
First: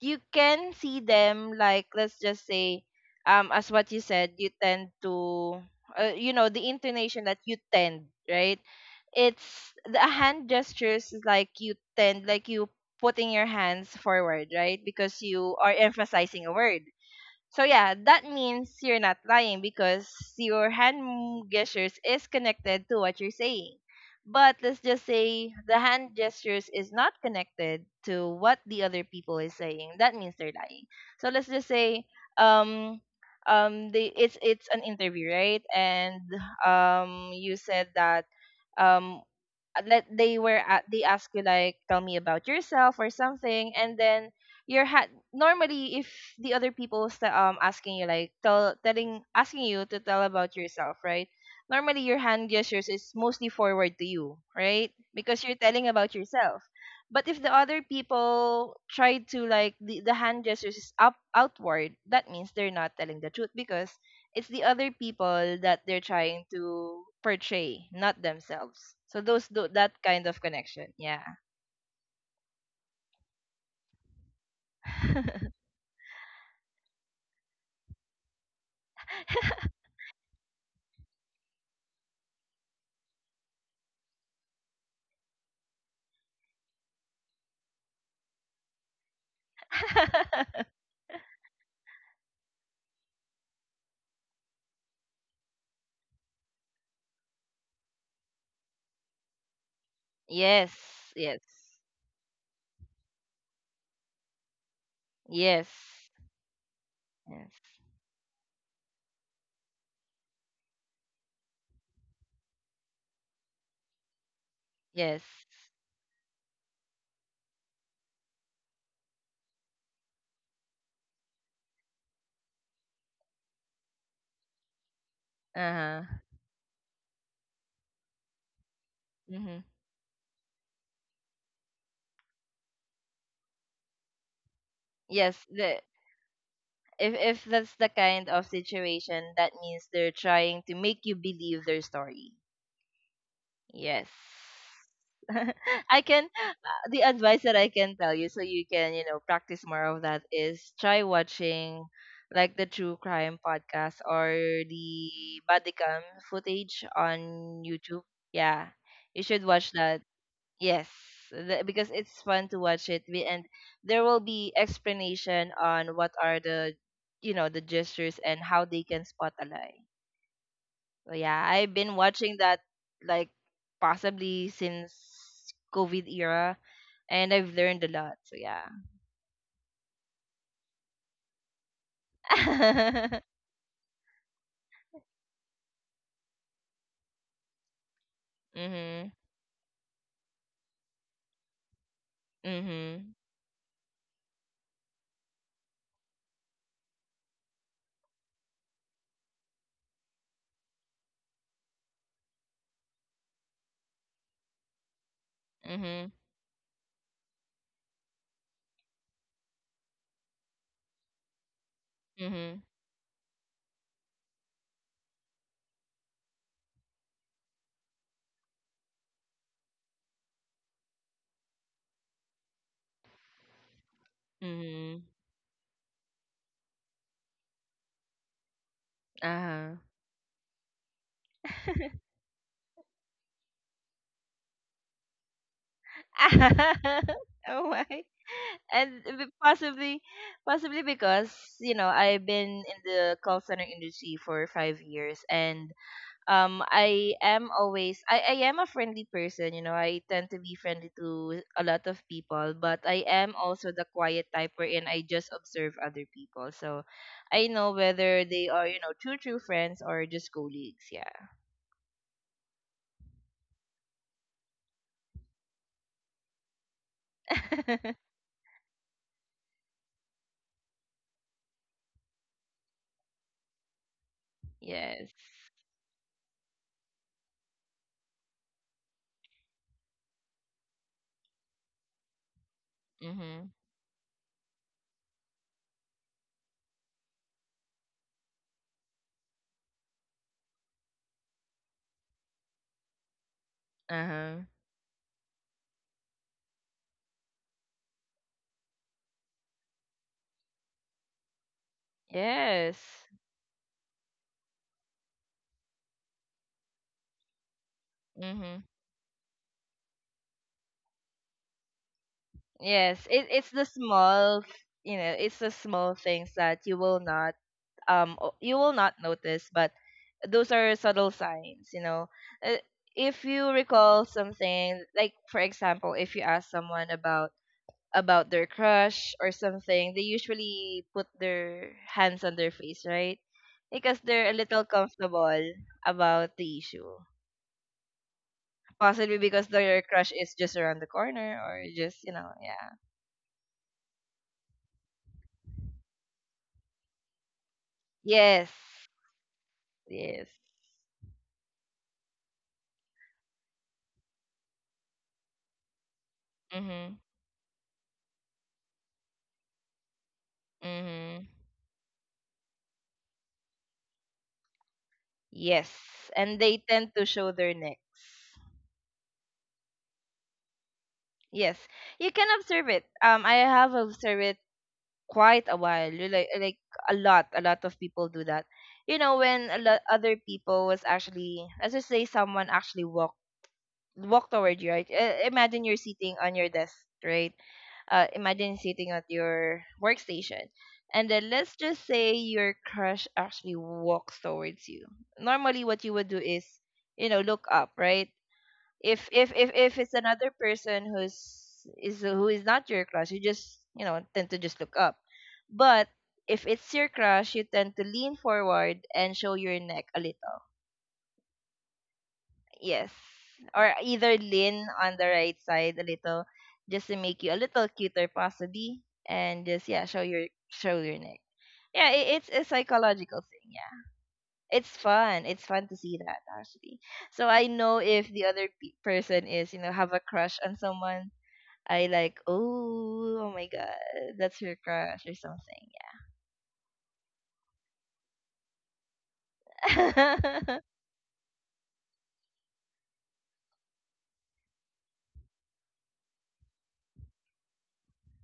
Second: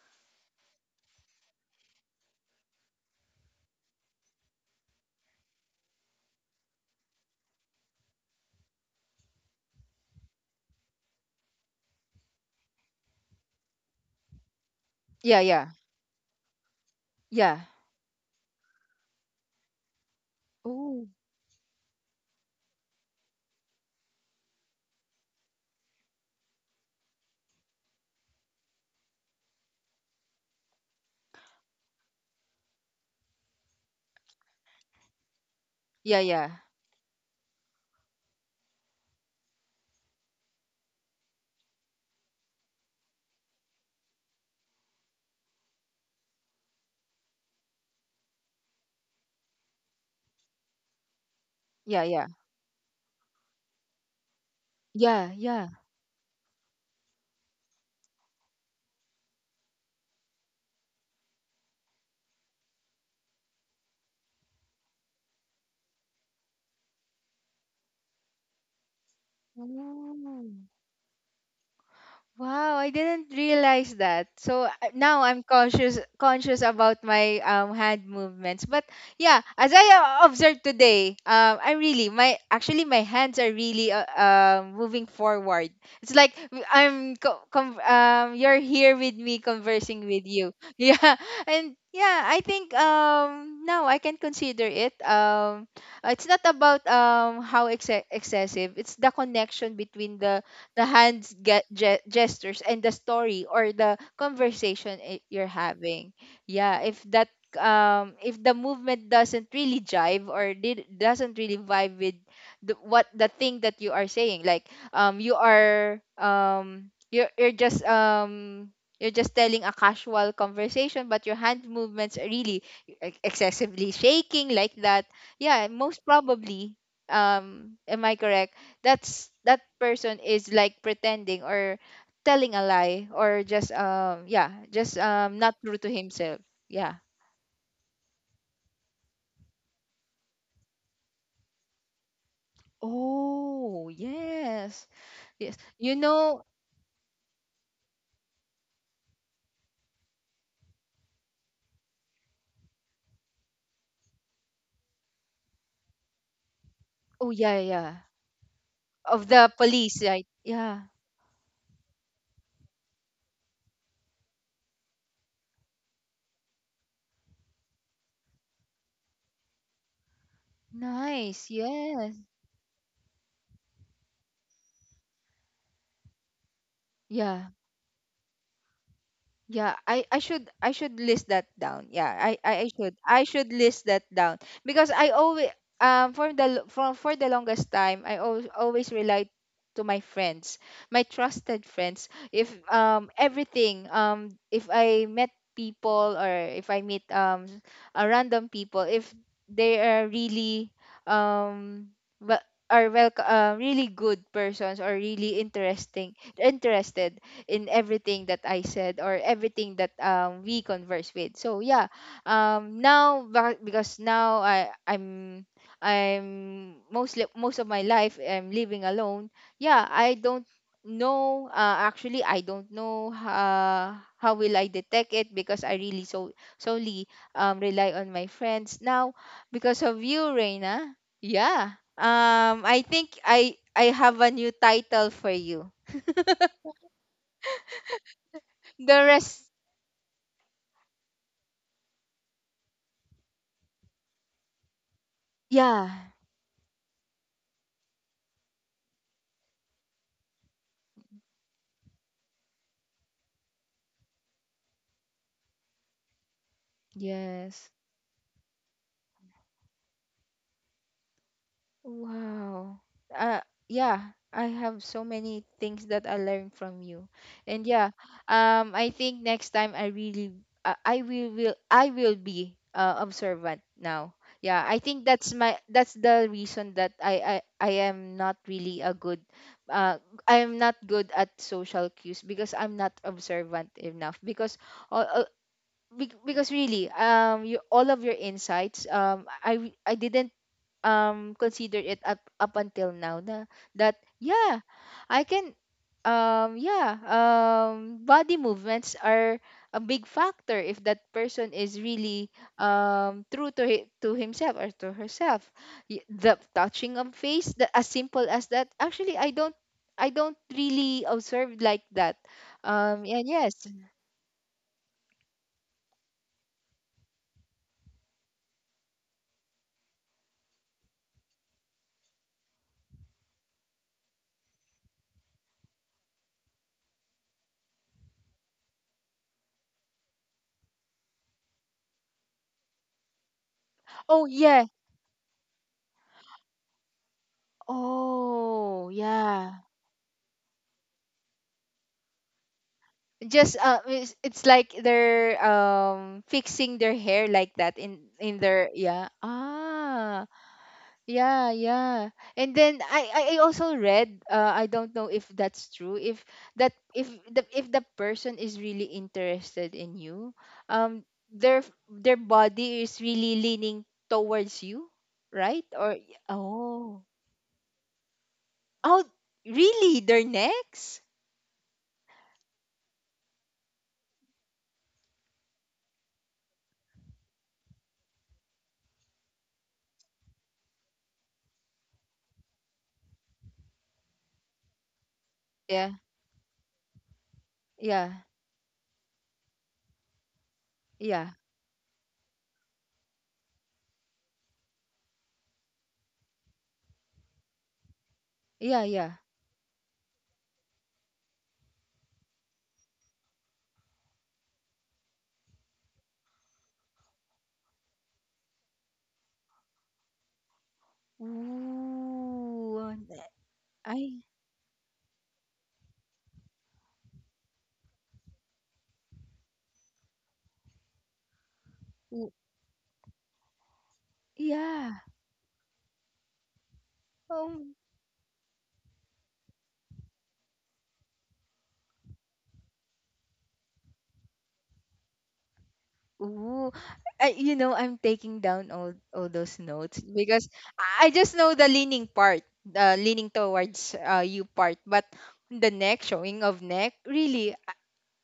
you can see them like let's just say as what you said you tend to the intonation that you tend, right? It's the hand gestures is like you tend like you putting your hands forward, right? Because
Yeah,
you
yeah.
are emphasizing a word.
Yeah.
So yeah, that means you're not lying because your hand
Oh.
gestures is connected to what you're saying. But let's just say the hand gestures is not connected to what the other people is saying. That means they're lying. So let's just say um they it's an interview, right?
Yeah,
And
yeah.
you said that um let they were at they ask you like tell me about yourself or something and then normally if the other people asking you like tell telling asking you to tell about yourself, right? Normally
Yeah,
your
yeah.
hand gestures is mostly forward to you, right?
Yeah,
Because you're
yeah.
telling about yourself. But if the other people try to like the hand gestures is up outward, that means they're not telling the truth because it's the other people that they're trying to portray, not themselves. So those do that kind of
Ooh.
connection. Yeah.
Wow, I didn't realize that. So now I'm conscious about my hand movements. But yeah, as I observed today, I really my, actually my hands are really moving forward. It's like I'm you're here with me conversing with you. Yeah, and yeah, I think now I can consider it. It's not about how excessive. It's the connection between the
Yes.
hands
Yes.
gestures and the story or the conversation you're
Yes.
having. Yeah, if that
Yes.
if the movement doesn't really jive or did doesn't really vibe with the, what the thing that you are saying, like
Yes.
you are, you're just telling a casual conversation but your hand movements are really excessively shaking like that. Yeah,
Uh-huh.
most probably. Am I correct? That's,
Mm-hmm.
that person is like pretending or telling a lie, or just yeah, just
Yes.
not true
The
to himself. Yeah.
if that's the kind of situation, that means they're trying to make you believe their story.
Oh,
Yes.
yes. Yes, you
I can
know.
the advice that I can tell you so you can, practice more of that is try watching like the true crime podcast or the bodycam footage
Oh, yeah,
on
yeah.
YouTube. Yeah. You
Of
should
the
watch
police,
that.
right? Yeah.
Yes. Because it's fun to watch it. And there will be explanation on what are the you know the gestures and how they can spot a lie. So yeah,
Nice,
I've been
yes.
watching that like possibly since COVID era, and
Yeah.
I've learned a lot. So yeah.
Yeah, I, I should list that down. Yeah, I, I should list that down because I always, for the, for the longest time I always, always
Mhm.
relied to my friends, my trusted friends. If
Mhm.
everything, if I met people or if I meet a random people, if they are really um well, are well, really good persons, or really
Mhm.
interesting, interested in everything that I said or everything that, we converse with. So yeah,
Mhm.
now because now I'm mostly, most of my life I'm living alone. Yeah, I don't know. Actually, I don't know how will I
Mhm.
detect it because I really so solely rely on my friends now
Uh huh.
because of you, Reina. Yeah. I think I have a new title for you.
Oh my. And
The rest.
possibly, possibly because I've been in the call center industry for 5 years, and
Yeah,
I am a friendly person. I tend to be friendly to a lot of people, but I am also the quiet type wherein I just observe other people. So I
yes.
know whether they are, true friends or just colleagues, yeah.
Wow. Uh, yeah, I have so many things that I learned from you. And yeah, I think next time I really, I will be observant now. Yeah, I think
Yes.
that's my, that's the reason that I am not really a good uh I am not good at social cues because I'm not
Mhm.
observant enough because uh, uh, because really, you, all of your insights, I didn't consider it up, up until now na. That
Uh-huh.
yeah, I can yeah, body movements are a big factor if that person is really
Yes.
true to to himself or to herself. The touching of face, the, as simple as
Mhm.
that, actually I don't, I don't really observe like that.
Yes. It
And
it's
yes.
the small things that you will not notice, but those are subtle signs. Uh, if you recall something like for example if you ask someone about their crush or something, they usually put their hands on their face, right? Because
Oh,
they're a little
yeah.
comfortable about the issue,
Oh,
possibly because
yeah.
their crush is just around the corner or just, yeah.
Just it's like they're fixing their hair like that in
Yes.
their. Yeah, ah.
Yes.
Yeah, yeah. And then I also read, I don't know if that's true. If that,
Mhm.
if the, if the person is really interested in you, um
Mhm.
their their body is really leaning towards you, right?
Yes,
Or.
and they tend
Oh.
to show their necks.
Oh, really, their necks?
Yes, you can observe it. I have observed it quite a while, you like a lot of people do that. You know, when a lot other people was actually, let's just say, someone actually walked toward you, right? Imagine you're
Yeah,
sitting on your desk, right?
yeah,
Imagine sitting at your workstation, and
yeah.
then let's just say your crush actually walks towards you. Normally, what you would do is, look up, right?
Yeah,
if
yeah.
if if if it's another person who is not your crush, you just tend to just look up. But if it's your crush, you tend to lean forward and show your neck a little.
Ooh,
Yes,
and
or either
I
lean on the right side a little, just to make you a little cuter possibly, and just yeah show your neck. Yeah, it's
w-
a psychological thing. Yeah, it's
yeah.
fun. It's fun to see that actually. So I
Um,
know if the other person is, have a crush on someone, I like, oh, oh my god, that's your crush or something.
ooh. I, you know, I'm taking down all those notes because
Yeah.
I just know the leaning part, the leaning towards, you part, but the neck, showing of neck, really,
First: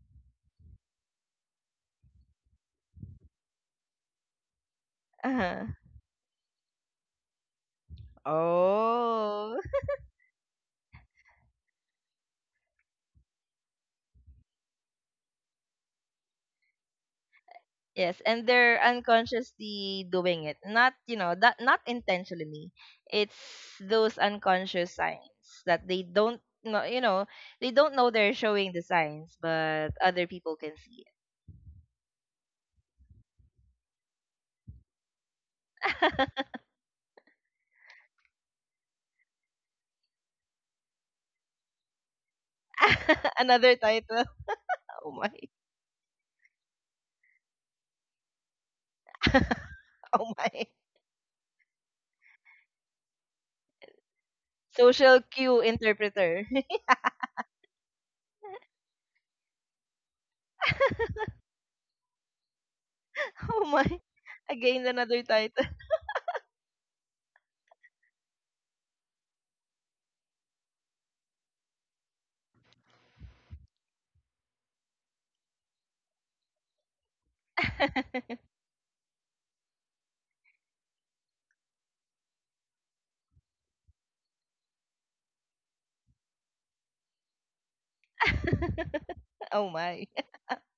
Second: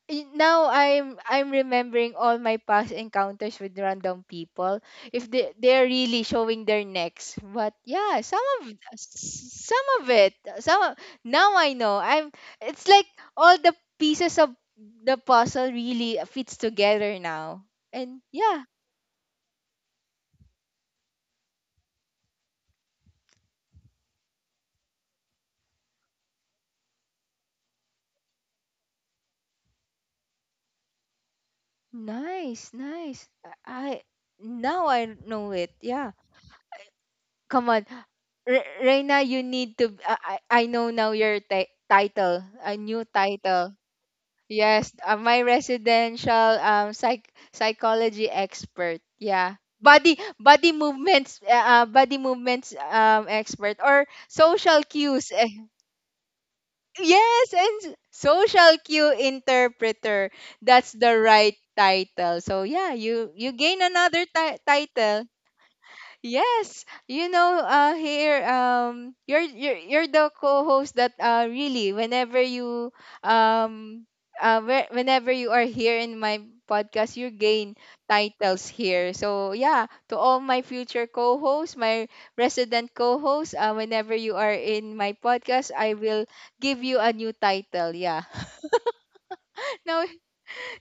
now I'm remembering all my past encounters with random people. If they,
Uh-huh.
they're really showing their necks, but yeah, some of
Oh,
some of it, some of- now I know. I'm It's like all the pieces of the puzzle really fits together now. And
yes, and
yeah,
they're unconsciously doing it. Not that not intentionally. It's those unconscious signs that they don't know. You know, they don't know they're showing the signs, but other people can see.
nice, nice. I- Now I know it. Yeah,
It.
come on, Reina, you need to. I I know now your title, a new title.
Another title.
Yes,
Oh my.
my residential psychology expert. Yeah. Body,
Oh my.
body movements, body movements expert, or social
Social
cues. Eh.
cue interpreter.
Yes, and social cue interpreter. That's the right title. So yeah, you you
Oh
gain
my.
another
Again, another
title.
title.
Yes, you know, here, you're you're the co-host that really, whenever you um whenever you are here in my podcast, you gain titles here. So yeah, to all my future co-hosts, my resident co-hosts, whenever you are in my podcast, I will give you a new title. Yeah.
oh
No,
my.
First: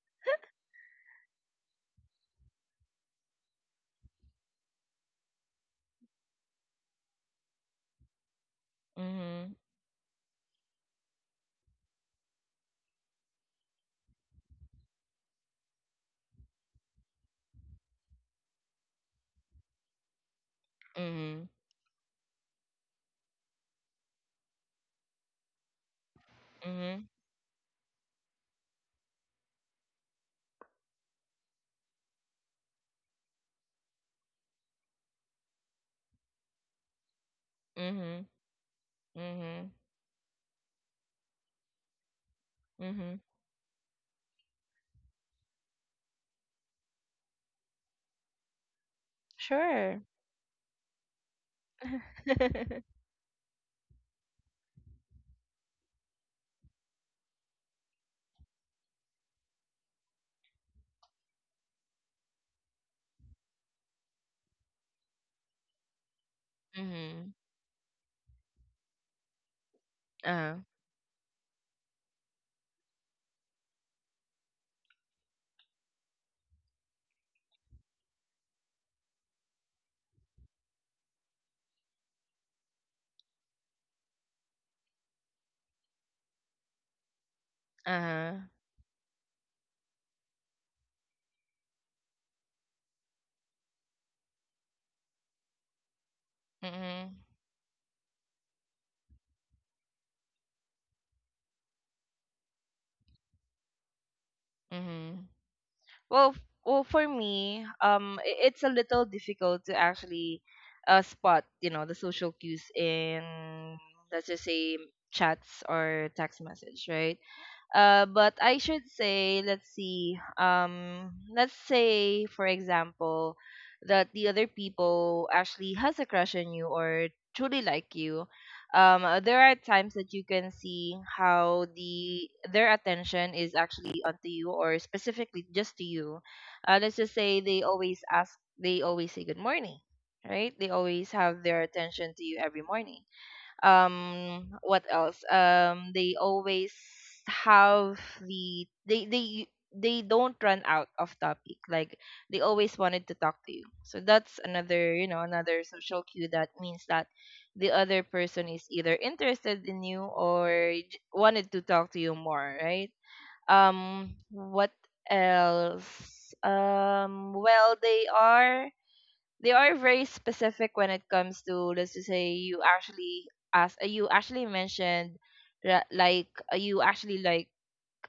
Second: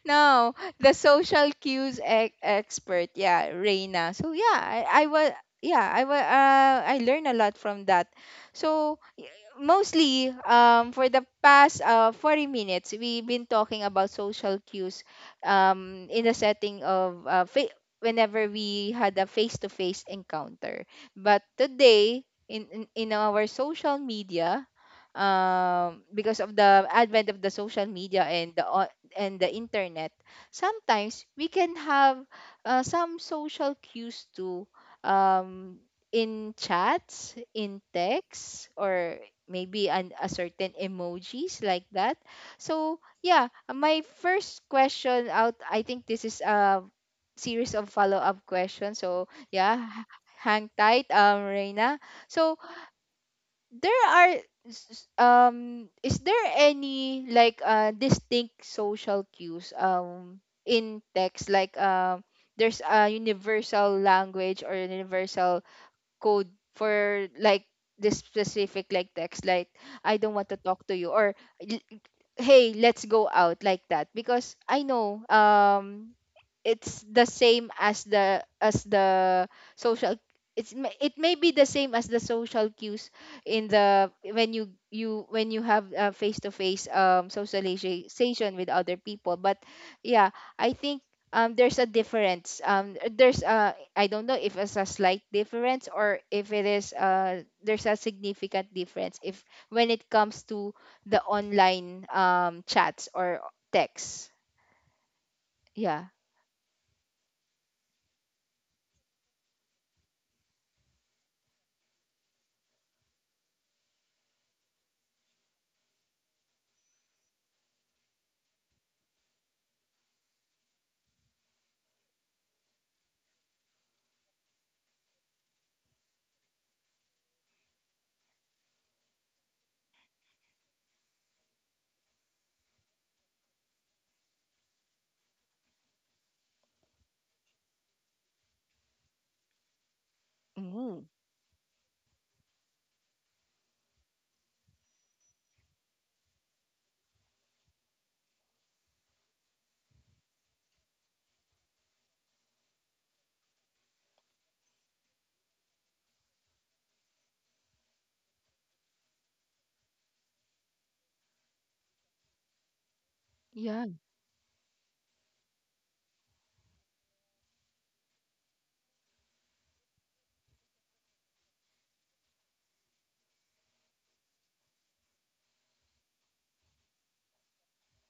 no, the social cues expert. Yeah, Reina. So yeah, I was yeah, I was I learned a lot from that. So
Mhm.
mostly, for the past 40 minutes we've been talking about social cues in the setting of whenever we had a face to face encounter. But
Mhm.
today in, in our social media, because of the
Mhm.
advent of the social media and and the internet, sometimes we can have some social cues too, um, in chats, in
Mhm.
texts, or
Mhm.
maybe a certain emojis like that. So
Mhm.
yeah, my first question out. I think this is a series of follow up questions. So yeah,
Sure.
hang tight, Reina. So there are s- is there any like distinct social cues in text, like there's a universal language, or universal code for
Mhm.
like this specific like text, like I don't want to
Uh-huh.
talk to you, or hey, let's go out, like that? Because I know it's the same as the, as the social, it's it may be the same as the social cues in the, when you, when you have a face to face
uh
socialization with other people, but yeah, I think there's a difference. There's a, I don't know if it's a slight difference, or if it is,
Mhm.
there's a significant difference if when it comes to the online chats or texts.
Mhm.
Yeah.
Well, for me, it's a little difficult to actually spot, the social cues in let's just say chats or text message, right? But I should say, let's see. Let's say, for example, that the other people actually has a crush on you or truly like you. There are times that you can see how their attention is actually onto you or specifically just to you. Let's just say they always say good morning, right? They
Ooh.
always have their attention to you every morning. What else? They always have the they don't run out of topic, like they always wanted to talk to you. So that's another you know another social cue, that means that the other person is either interested in you or wanted to talk to you more, right?
Yeah.
What else? Well, they are very specific when it comes to let's just say you actually mentioned you actually like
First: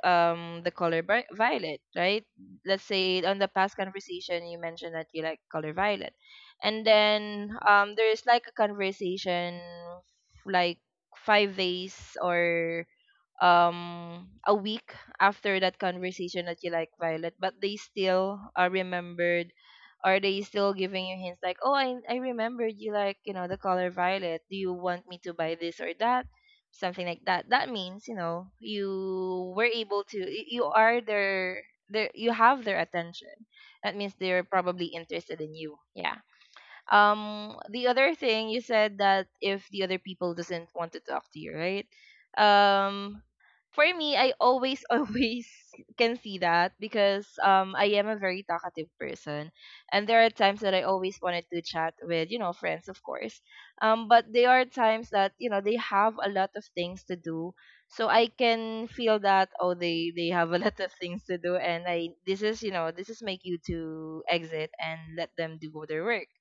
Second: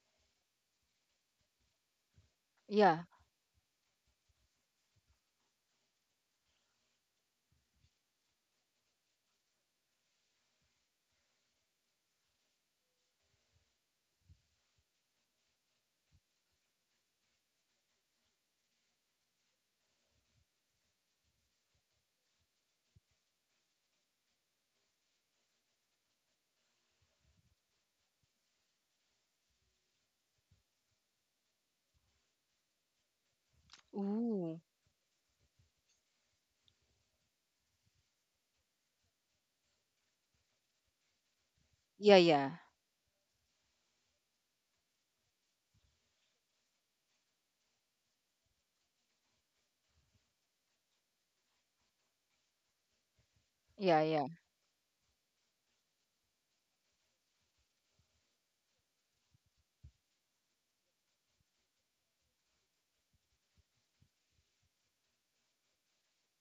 the color violet, right? Let's
Yeah.
say on the past conversation you mentioned that you like color violet, and then there's like a conversation like 5 days or a week after that conversation that you like Violet, but they still are remembered. Are they still giving you hints like, oh, I remembered you like the color violet. Do you want me to buy this or that, something like that? That means you were able to you have their attention. That means they're
Ooh.
probably interested in you. Yeah. The other thing you said that if the other people doesn't want to talk to you, right?
Yeah, yeah.
Um, for me, I always always can see that because I am a very talkative person, and there are times that I always wanted to chat with friends, of course.
Yeah, yeah.
But there are times that they have a lot of things to do, so I can feel that oh they have a lot of things to do, and I this is you know this is my cue to exit and let them do their work.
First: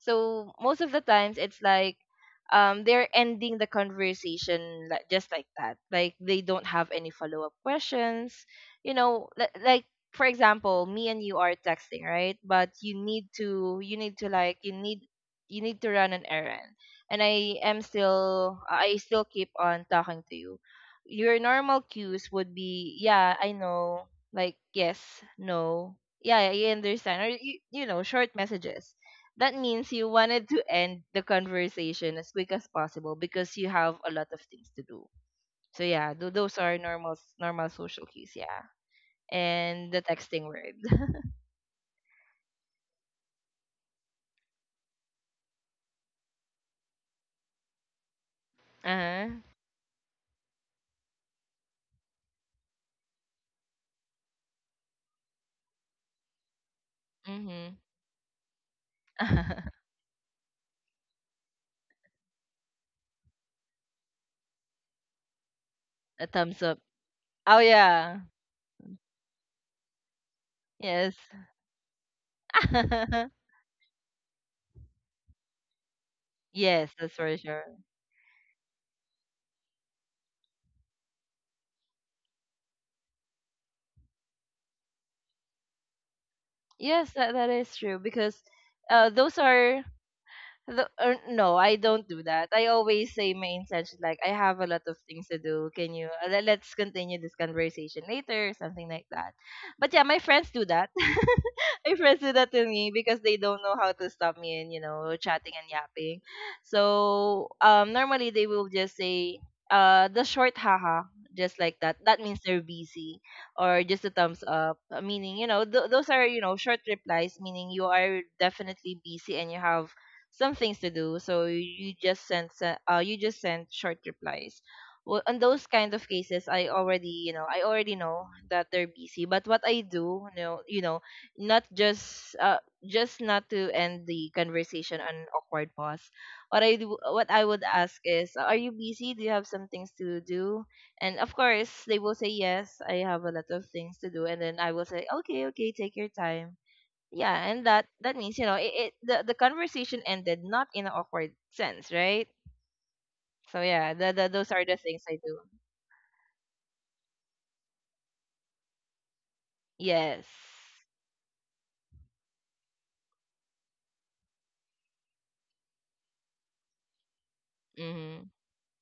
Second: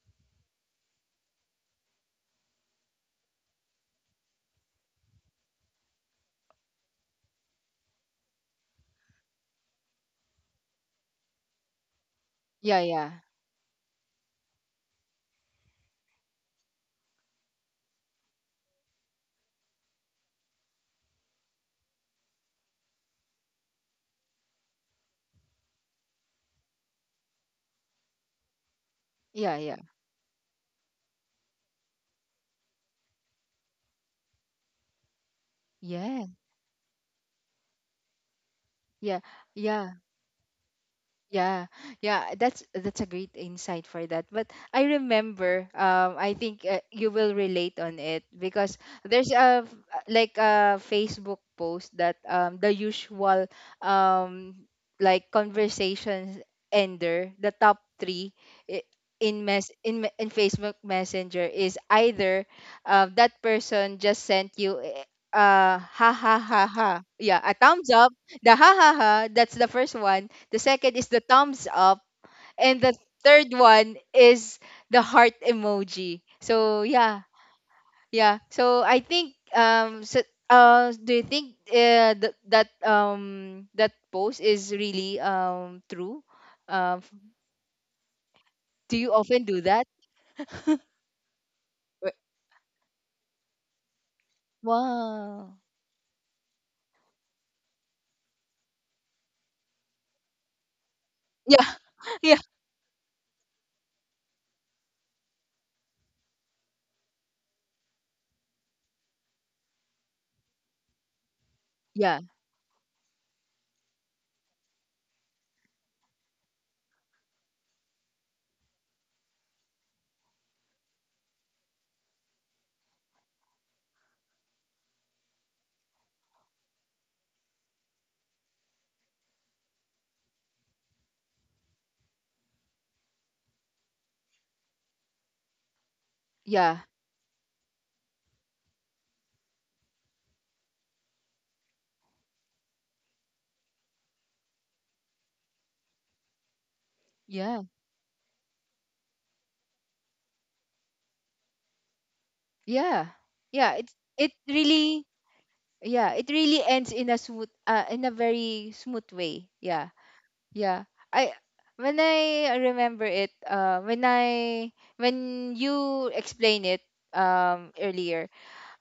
So most of the times it's like they're ending the conversation like just like that. Like they don't have any follow-up questions. You know, like for example, me and you are texting, right? But
Yeah,
you
yeah.
need to you need to you need to run an errand. And I still keep on talking to you. Your normal cues would be, yeah, I know, like yes, no, yeah, I understand, or short messages, that
Yeah, yeah.
means you wanted to end the conversation as quick as possible because you have a lot of things to do. So yeah,
Yeah.
those are normal social cues, yeah.
Yeah.
And
Yeah.
the texting word.
Yeah, yeah, that's a great insight for that. But I remember, I think you will relate on it because there's
Uh-huh.
a like a Facebook post that, the usual um like conversations ender, the
Mhm.
top three i- in Facebook Messenger is either that person just sent you, eh, ha
A
ha
thumbs
ha
up.
ha. Yeah, a
Oh
thumbs up,
yeah.
the ha ha ha, that's the first one. The second is
Yes.
the thumbs up. And the third one is the heart emoji. So
Yes, that's
yeah,
for sure.
yeah. So I think so, do you think that, that post is really true? Um,
Yes, that is true because
do
uh,
you
those
often do
are
that?
No, I don't
Wh-
do that. I always say my intention, like, I have a lot of things to
Wow.
do. Can you, let's continue this conversation later, or something like that. But yeah, my friends do that.
Yeah.
My friends do
Yeah.
that to me because they don't know how to stop me and, you know, chatting and yapping. So, normally they will just say, the short haha, just like that. That
Yeah.
means they're busy or just a thumbs up, meaning, you know, those are, you know, short replies, meaning you are definitely busy and you have some things to do, so you just send you just send short replies. Well, on those kind of cases, I already, you know, I already know that they're busy, but what I do, you know, not just just not to end the conversation on an awkward pause. What I
Yeah.
do, what I would ask is, are you busy? Do you have some things to do? And of course they will say yes, I have a lot of things to do, and then I will say, okay, okay, take your time. Yeah,
Yeah.
and that means, you know, it the conversation ended not in an awkward sense, right?
Yeah.
So
Yeah, it
yeah,
it
those are the things
really,
I do.
yeah, it really ends in a smooth in a very smooth way. Yeah.
Yes.
Yeah. I when I remember it, when I, when you explain it
mm-hmm.
earlier,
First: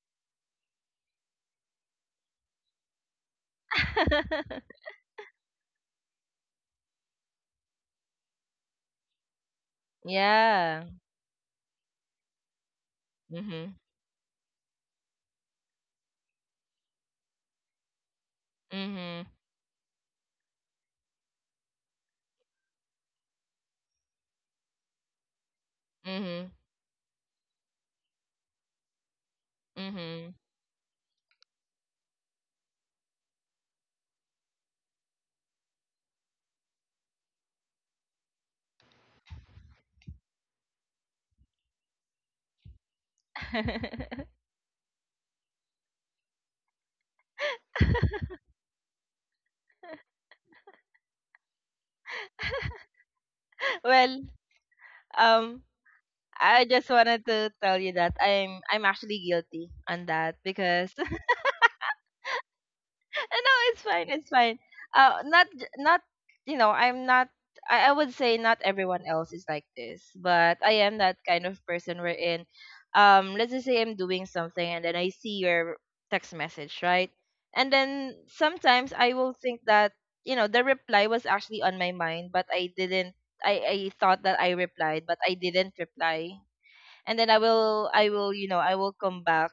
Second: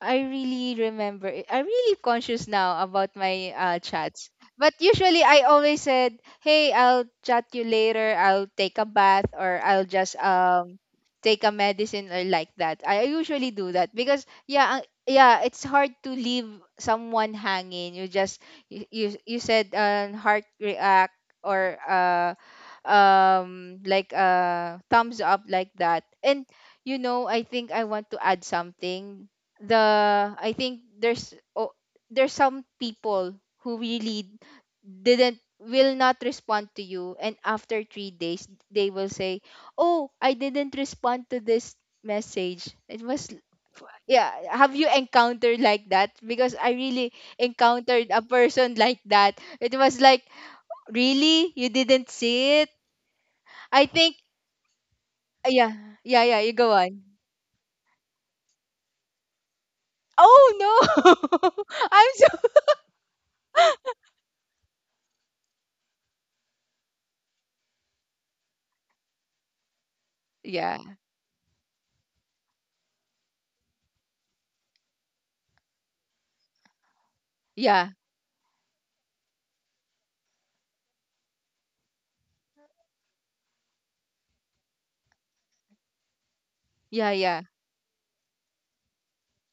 I really remember it. I'm really conscious now about my chats. But usually I always said, "Hey, I'll chat you later. I'll take a bath, or I'll just
Yeah.
take a medicine, or like that." I usually
Mm-hmm.
do that because yeah, yeah, it's hard to leave someone hanging. You just, you you,
Mm-hmm.
you said heart react or like thumbs up like that. And
Mm-hmm.
you know, I think I want to add something. The,
Mm-hmm.
I think there's, oh, there's some people who really didn't will not respond to you, and after 3 days they will say, "Oh, I didn't respond to this message." It was yeah, have you encountered like that? Because I really encountered a person like that. It was like, "Really? You didn't see it?" I think
Well, um
yeah. Yeah, yeah, you
I
go
just
on.
wanted to tell you that I'm actually guilty on that
Oh,
because
no. I'm so
No, it's fine. It's fine. Not, you know, I'm not. I would say not everyone else is like this, but
yeah.
I am that kind of person wherein, let's just say I'm doing something and then I see your text message, right? And
Yeah.
then sometimes I will think that, you know, the reply was actually on my mind, but I didn't. I thought that I replied, but I didn't reply.
Yeah,
And then I
yeah.
will I will you know, I will come back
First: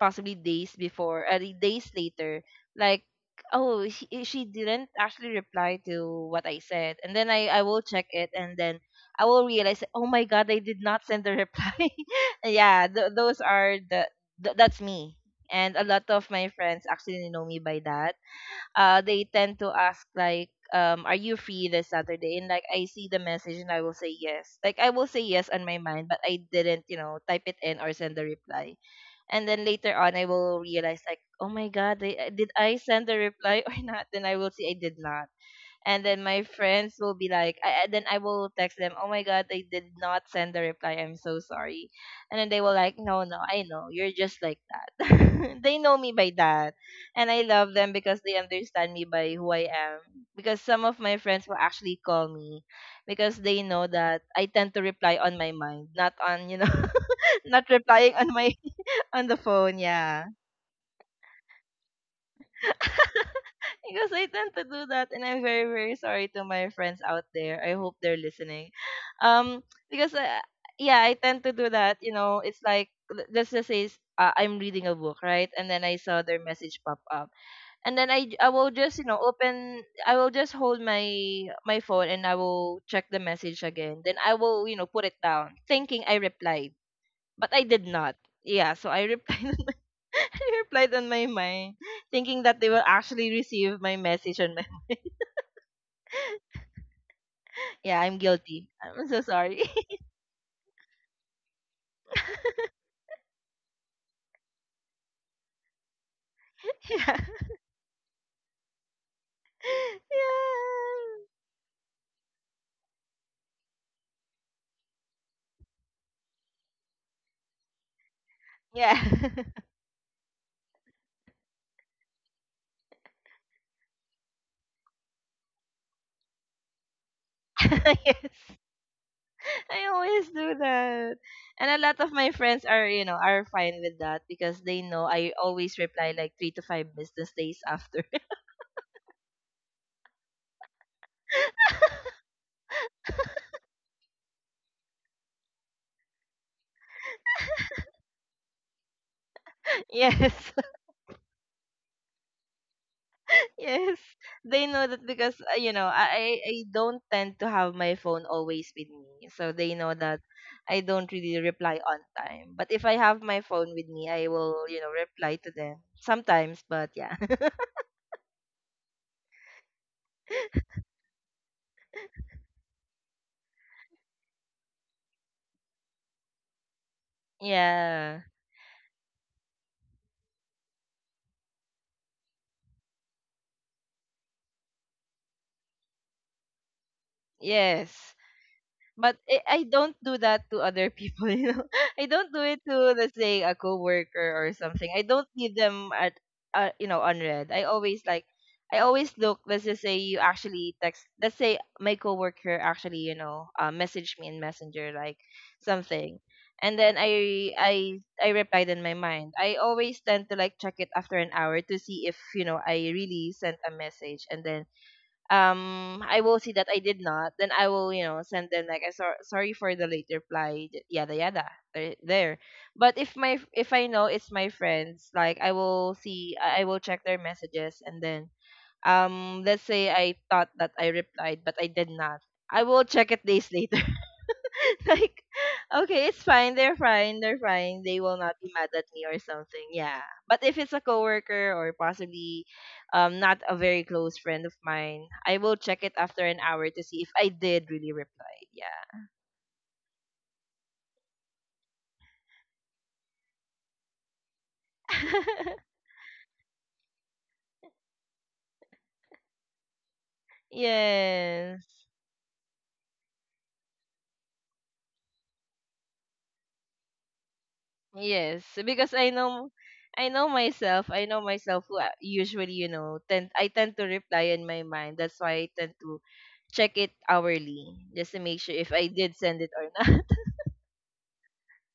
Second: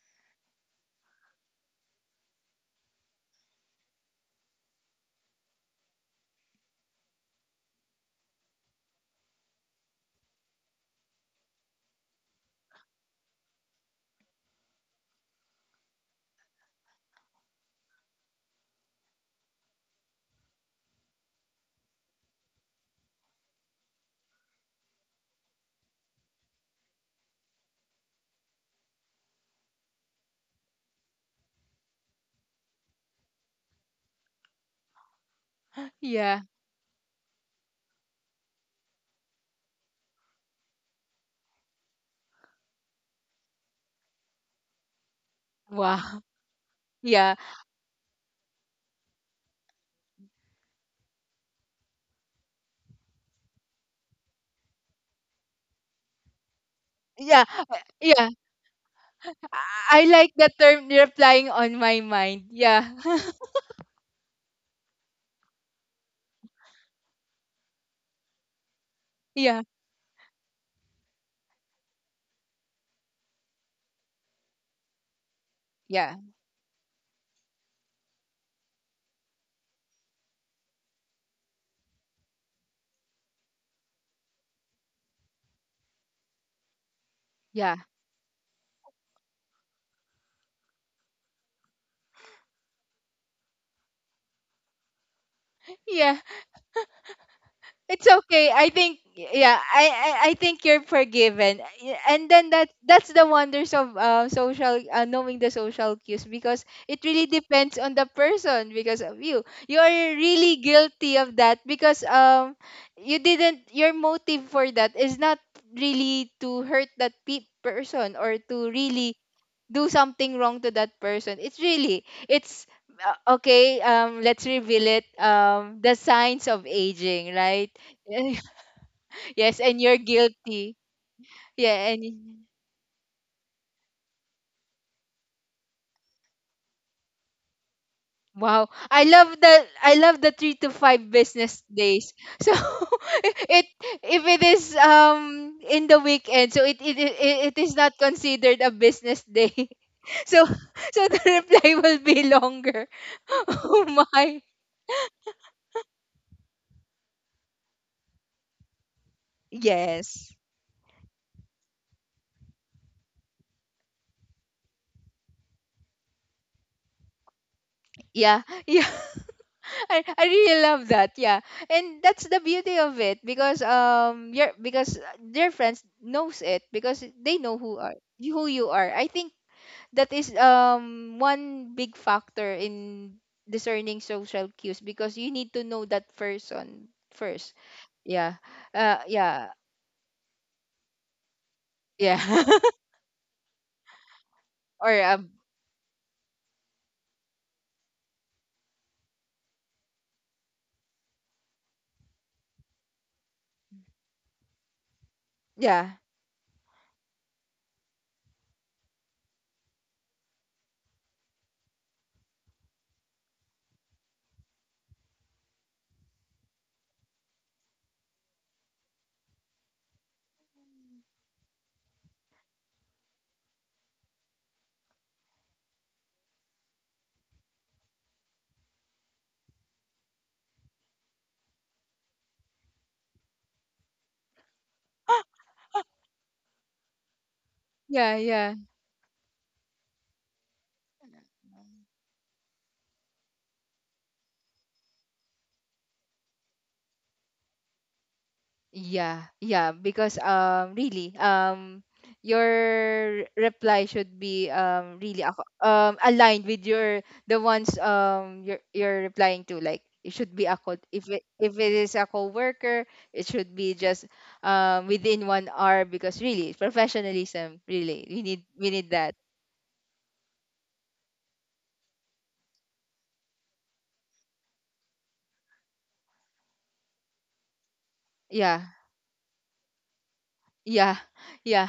possibly days later, like, oh she didn't actually reply to what I said, and then I will check it, and then I will realize, oh my god, I did not send the reply. Yeah, th- those are the th- that's me. And a lot of my friends actually know me by that. They tend to ask like, um, are you free this Saturday, and like I see the message and I will say yes, like I will say yes on my mind, but I didn't, you know, type it in or send the reply. And then later on I will realize like, oh my god, did I send the reply or not? Then I will see I did not. And then my
Yeah.
friends will be like, then I will text them, oh my god, I did not send the reply. I'm so sorry. And then they will like, no, no, I know. You're just like that. They know me
Wow.
by that. And
Yeah.
I love them because they understand me by who I am. Because some of my friends will actually call me because they know that I tend to reply on my mind, not on, you know,
Yeah.
not replying
Yeah.
on my on the phone,
I
yeah.
like that term, replying on my mind. Yeah.
Because I tend to do that and I'm very, very sorry to my friends out there. I hope they're listening. Um,
Yeah.
because, yeah, I tend to do that. You know, it's like, let's just say I'm reading a book, right? And then I
Yeah.
saw their message pop up. And then I will just, you know, open, I will just hold my, my phone and I will check the message again. Then I will, you know, put it down thinking I replied. But I
Yeah.
did not. Yeah, so I replied. Replied on my mind, thinking that they will actually receive my message on my.
Yeah.
Yeah,
It's
I'm
okay.
guilty.
I think
I'm so
yeah,
sorry.
I think you're forgiven. And then that, that's the wonders of social knowing the social cues because it
Yeah.
really depends on the person. Because of you, You are really
Yeah.
guilty of that because you didn't your motive for that is not really to hurt that person or to
Yeah.
really do something wrong to that person, it's really it's okay. Let's reveal it, the signs of aging, right?
Yes.
Yes, and
I
you're
always do
guilty.
that. And a
Yeah,
lot
and
of my friends are, you know, are fine with that because they know I always reply like three to five business days after.
wow, I love the, I love the 3 to 5 business days. So it, if it is in the weekend, so it is not considered a business day. So
Yes.
so the reply will be longer. Oh
Yes,
my.
they know that because, you know, I don't tend to have my phone always with me, so they know that
Yes.
I don't really reply on time. But if I have my phone with me, I will, you know, reply to them sometimes. But yeah,
Yeah, yeah, I really love that. Yeah, and that's the beauty of it because your, because their friends knows it, because they know who are
yeah,
who you are. I think that is one big factor in discerning social cues, because you need to know that person first.
yes,
Yeah,
but I
yeah,
I don't do that to other people, you know. I
yeah,
don't do it to, let's say, a coworker or something. I
or
don't leave them at you know, unread. I always like I always look. Let's just say you actually text. Let's say my coworker actually, you know, messaged me in Messenger like
yeah,
something, and then I replied in my mind. I always tend to like check it after an hour to see if, you know, I really sent a message, and then, um, I will see that I did not, then I will, you know, send them like I sorry for the late reply, yada yada there. There. But if my if I know it's my friends, like I will check their messages and then, um, let's say I thought that I replied but I did not. I will check it days later. Like, okay, it's fine. They're fine. They're fine. They will
yeah,
not be
yeah.
mad at me or something. Yeah. But if it's a coworker or possibly, um, not a very close friend of mine, I will check it after an hour to see if I did really reply. Yeah.
Yeah, yeah, because really your reply should be really aligned with your, the ones you're replying to, like it should be a
Yes.
if it is a coworker, it should be just within 1 hour, because really professionalism, really
Yes,
we
because
need that.
I know myself. I know myself who usually, you know, tend I tend to reply in my mind. That's why I tend to check it hourly just to make sure if
Yeah,
I did send it or not.
yeah, yeah.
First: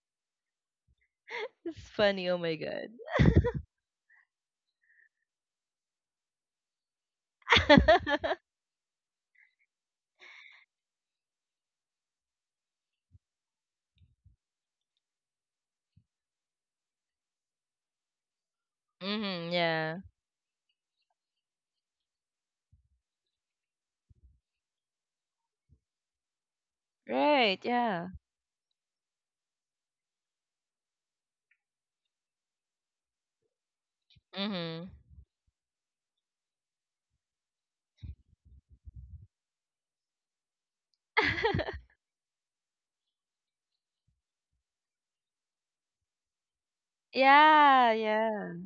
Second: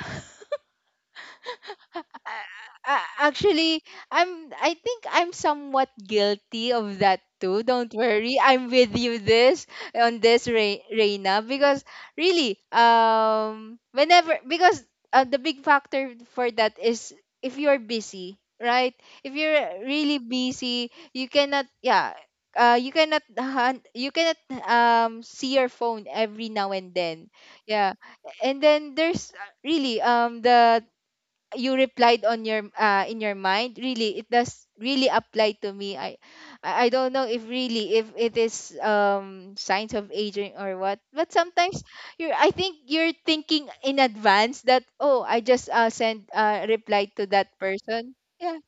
It's funny. Oh my god.
a- a- actually I think I'm somewhat guilty of that too, don't worry, I'm with you this on this, Reina, because really whenever, because the big factor for that is if you're busy, right? If
Mhm.
you're
Yeah.
really busy, you cannot, yeah, you cannot you cannot see your phone every now and then.
Right.
Yeah,
Yeah.
and then there's really the, you replied on your in your mind. Really it does
Mhm.
really apply to me. I I don't know if really if it is signs of aging or what, but sometimes you are, I think you're thinking in advance that, oh, I just sent a reply to that
Yeah.
person.
Yeah.
Yeah,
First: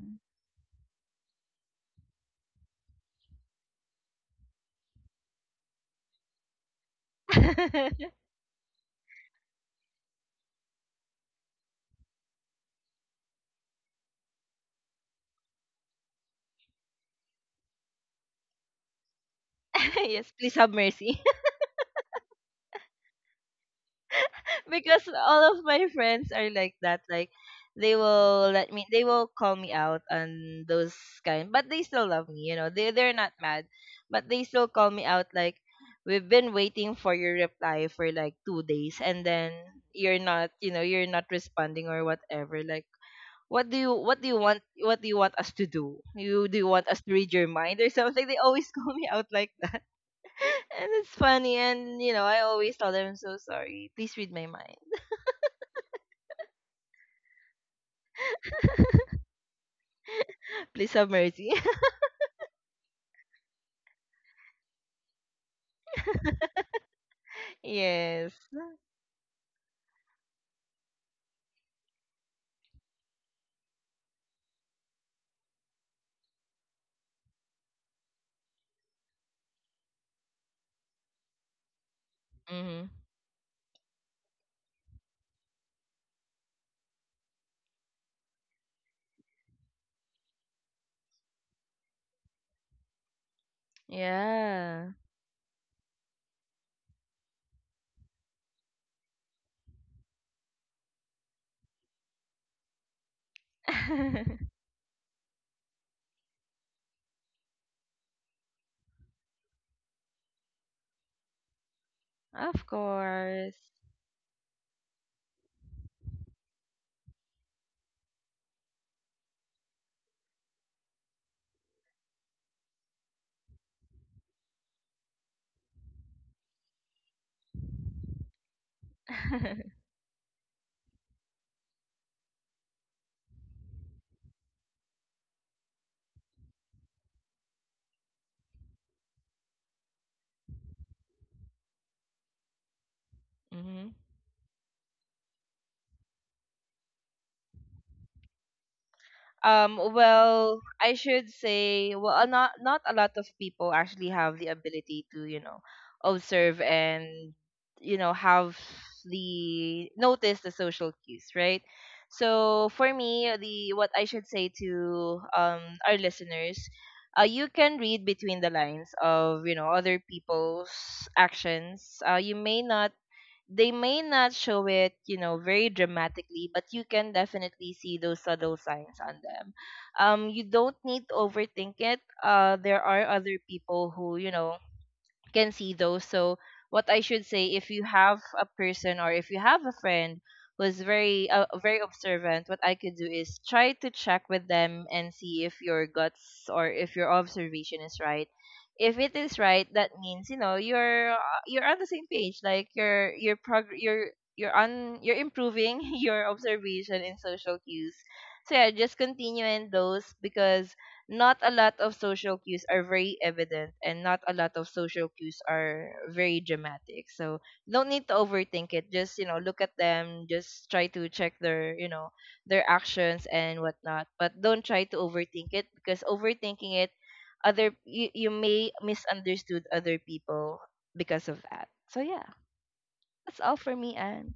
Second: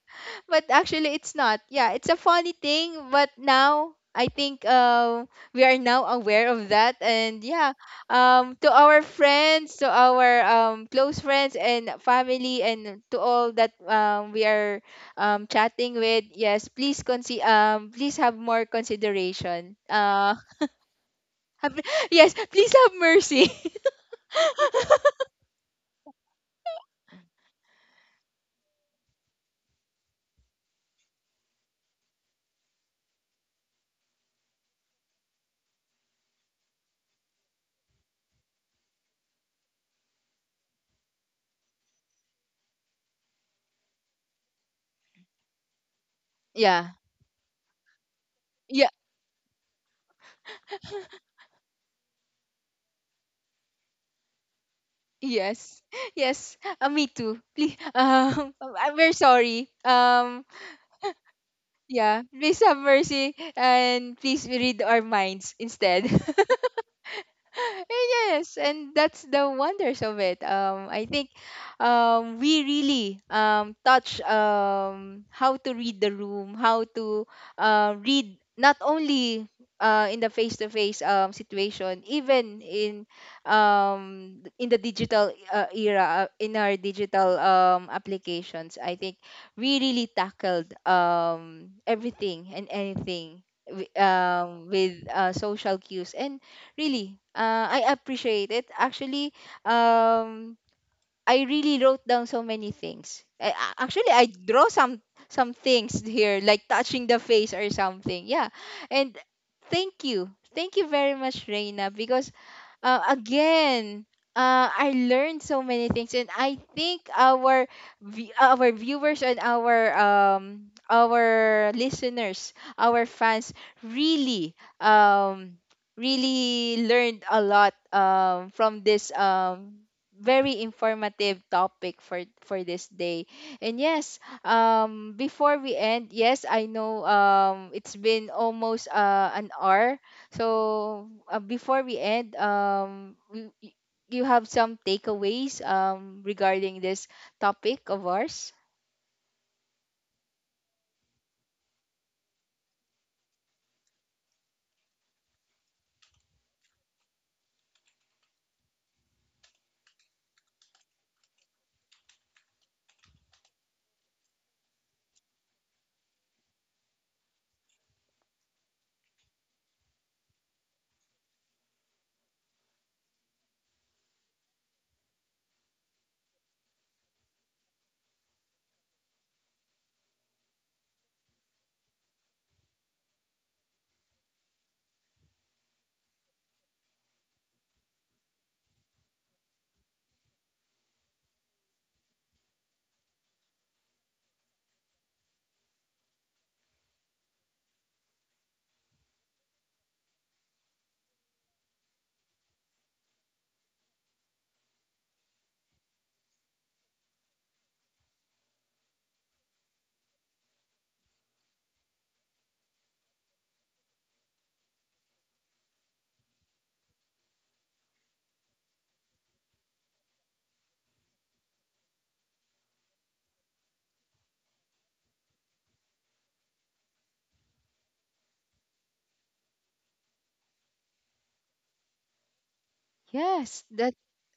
but actually it's not. Yeah, it's a funny thing, but now I think we are now aware of that, and yeah, to our friends, to our close friends and family, and to all that we are chatting with, yes, please please have more consideration.
Yes. Please have mercy.
Have, yes, please have mercy.
Because all of my friends are like that. Like they will let me. They will call me out on those kind. But they still love me. You know. They they're not mad. But they still call me out. Like we've been waiting for your reply for like 2 days, and then you're not. You know. You're not responding or whatever. Like what do you want what do you want us to do? You do you want
Yeah,
us to read your mind or something? They always
yeah.
call me out like that. And it's funny, and you know, I always tell them, I'm so sorry, please read my mind.
Yes, yes, me too, please. I'm very sorry.
Please have mercy.
Yeah, please have mercy and please read our minds instead.
Yes.
Yes, and that's the wonders of it. I think we really touch how to read the room, how to read not only in the face to face situation, even
Hmm.
in the digital era, in our digital applications. I think we really tackled everything and anything,
Yeah.
with social cues, and really, I appreciate it. Actually, um, I really wrote down so many things. I, actually, I draw some things here, like touching the face or something. Yeah, and thank you very much, Reina, because
Of course.
again I learned so many things, and I think our our viewers and our listeners, our fans, really um really learned a lot from this very informative topic for this day. And yes, before we end, yes I know it's been almost an hour. So before we end, we,
Mhm.
you have some takeaways regarding this topic of ours?
Well, I should say, well, not not a lot of people actually have the ability to, you know, observe and, you know, have the notice the social cues, right? So for me, the what I should say to, um, our listeners, you can read between the lines of, you know, other people's actions. You may not they may not show it, you know, very dramatically, but you can definitely see those subtle signs on them. You don't need to overthink it. There are other people who, you know, can see those. So what I should say, if you have a person or if you have a friend who's very, very observant, what I could do is try to check with them and see if your guts or if your observation is right. If it is right, that means, you know, you're, you're on the same page. Like you're you're you're on you're improving your observation in social cues. So yeah, just continue in those because not a lot of social cues are very evident and not a lot of social cues are very dramatic, so don't need to overthink it, just, you know, look at them, just try to check their, you know, their actions and whatnot, but don't try to overthink it because overthinking it, other you may misunderstood other people because of that. So yeah, that's all
Yes,
for
that,
me. And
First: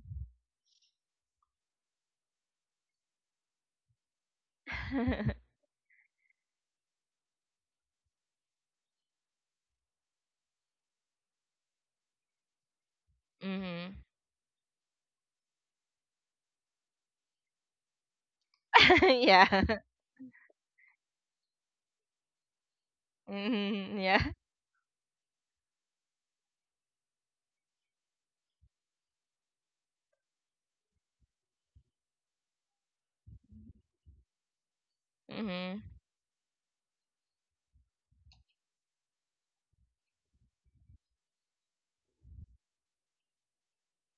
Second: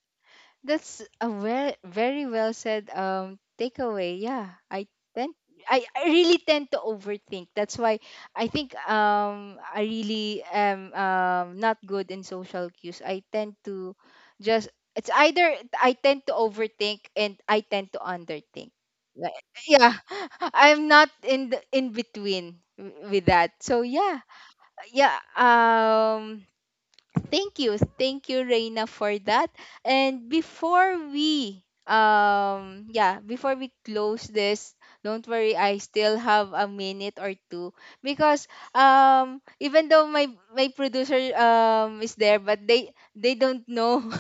that's a very very well said takeaway. Yeah, I tend, I really tend to overthink. That's why I think I really am not good in social cues. I tend
mm-hmm.
to just, it's either I tend to overthink and I tend to underthink. Like,
Yeah.
yeah, I'm not in the in between with that. So
Hmm.
yeah,
Yeah.
yeah. Thank you. Thank you, Reina, for that. And before we yeah, before we close this, don't worry, I
Hmm.
still have a minute or two, because even though my producer is there, but they don't know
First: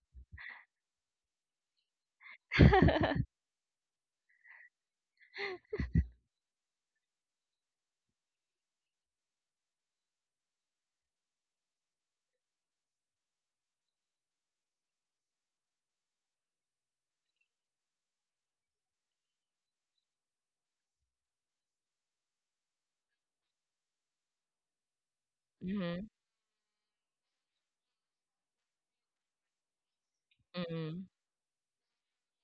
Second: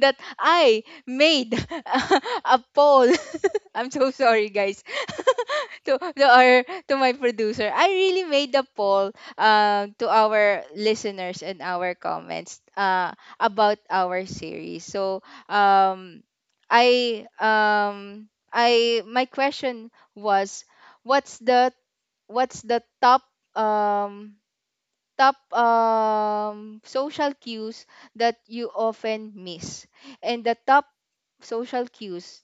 that I made a poll. I'm so sorry, guys. To our, to my producer, I really made the poll to our listeners and our comments about our series. So um, I I my question was, what's the, what's the top um, top
Hmm.
social cues that you often miss, and the top
Hmm.
social cues,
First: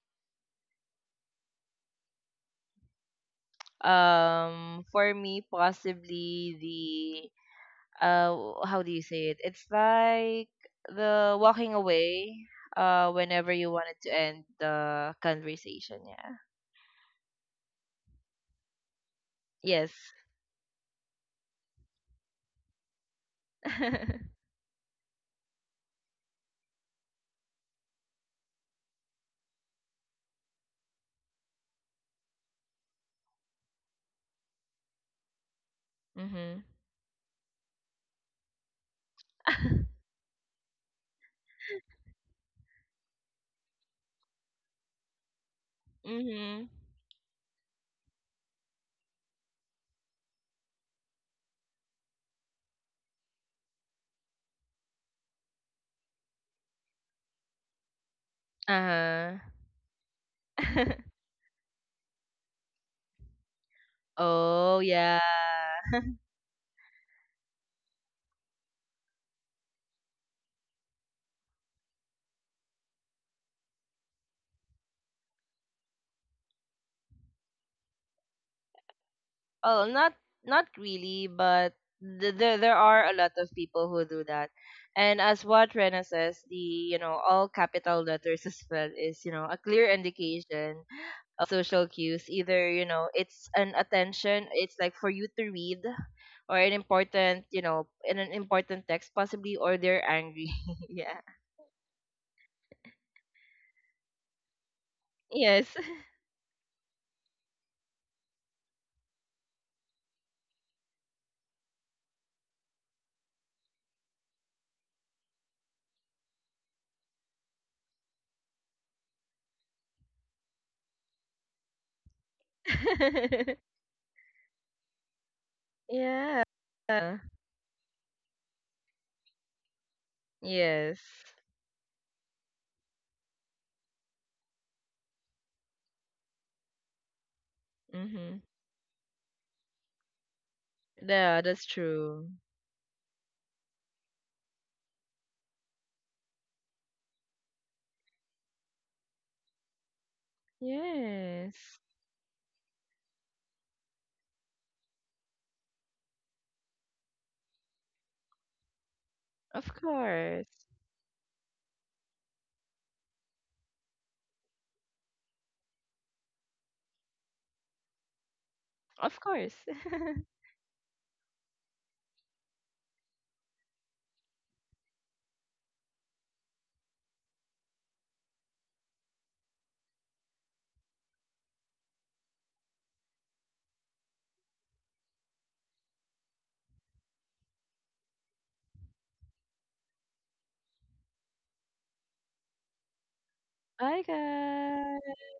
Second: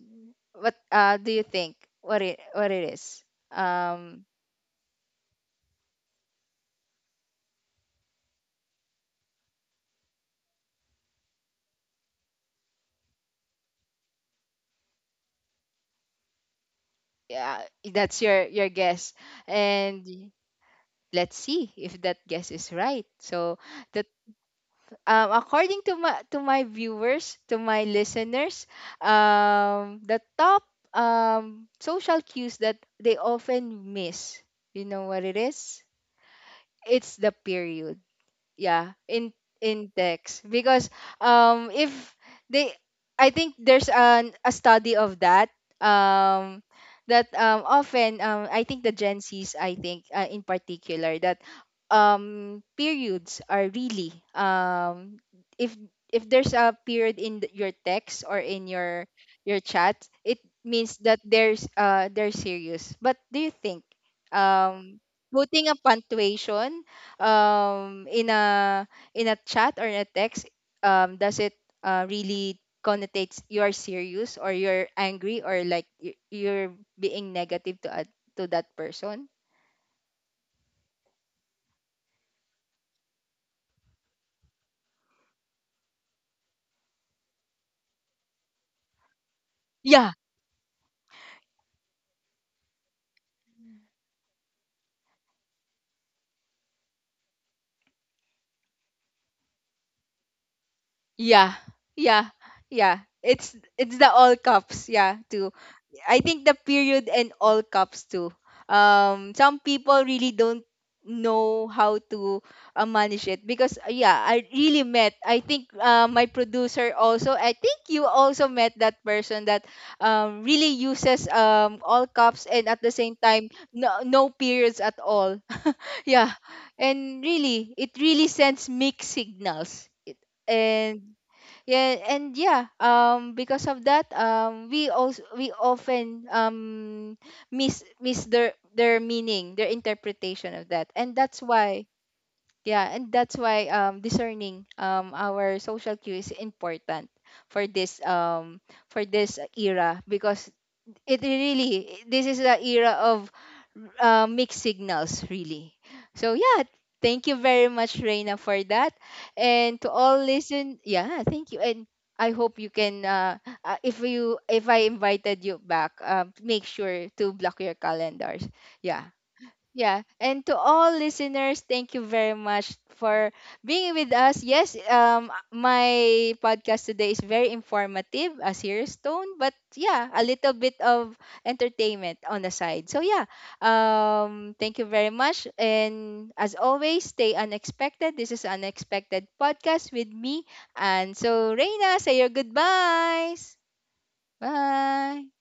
what do you think what it, what it is? um,
For me, possibly the, how do you say it? It's like the walking away. Whenever you wanted to end the conversation. Yeah.
yeah, that's your guess,
Yes.
and let's see if that guess is right. So that, according to my, to my viewers, to my listeners, the top social cues that they often miss, you know what it is?
Mhm.
It's the period, yeah, in text, because if they, I think there's an a study of that, um
Mhm.
that often I think the gen z's, I think in particular, that periods are really if if there's a period in your text or in your
Uh huh.
your chat, it means that there's they're serious. But do you think
Oh
um
yeah.
putting a punctuation um in a in a chat or in a text, does it really connotates you are serious or you're angry, or like you're being negative to a, to that person?
Oh, not not really, but there there are a lot of people who do that. And as what Rena says, the, you know, all capital letters as well is, you know, a clear
Yeah,
indication of social cues. Either, you know, it's an attention, it's like for you to read, or an important, you know, in an important text possibly, or they're angry. Yeah.
yeah, yeah, yeah, it's the all cups, yeah, too.
Yes.
I think the period and all cups too. Some people really don't know how to manage it, because yeah, I really met, I think my producer also, I think you also met that person that really uses all cups and at the same time no no periods at all. Yeah,
Yeah.
and really, it really sends mixed signals. It,
Yes.
and yeah, and yeah, because of that, we also we often miss, miss
Mhm.
their meaning, their interpretation of that, and that's
Yeah, that's
why,
true.
yeah, and that's why discerning our social cue is important for this um for this era, because it
Yes.
really, this is the era of mixed signals, really. So yeah, thank you very much, Reina, for that,
Of
and to all
course.
listen, yeah, thank you, and I hope you can if you, if I invited you back, make sure to block your calendars. Yeah.
Of course.
Yeah, and to all listeners, thank you very much for being with us. Yes, my podcast today is very informative as here Stone, but yeah, a little bit of entertainment on the side. So yeah, thank you very much, and as always, stay unexpected. This is unexpected podcast with me, and so Reina, say your goodbyes.
Bye,
Bye.
guys.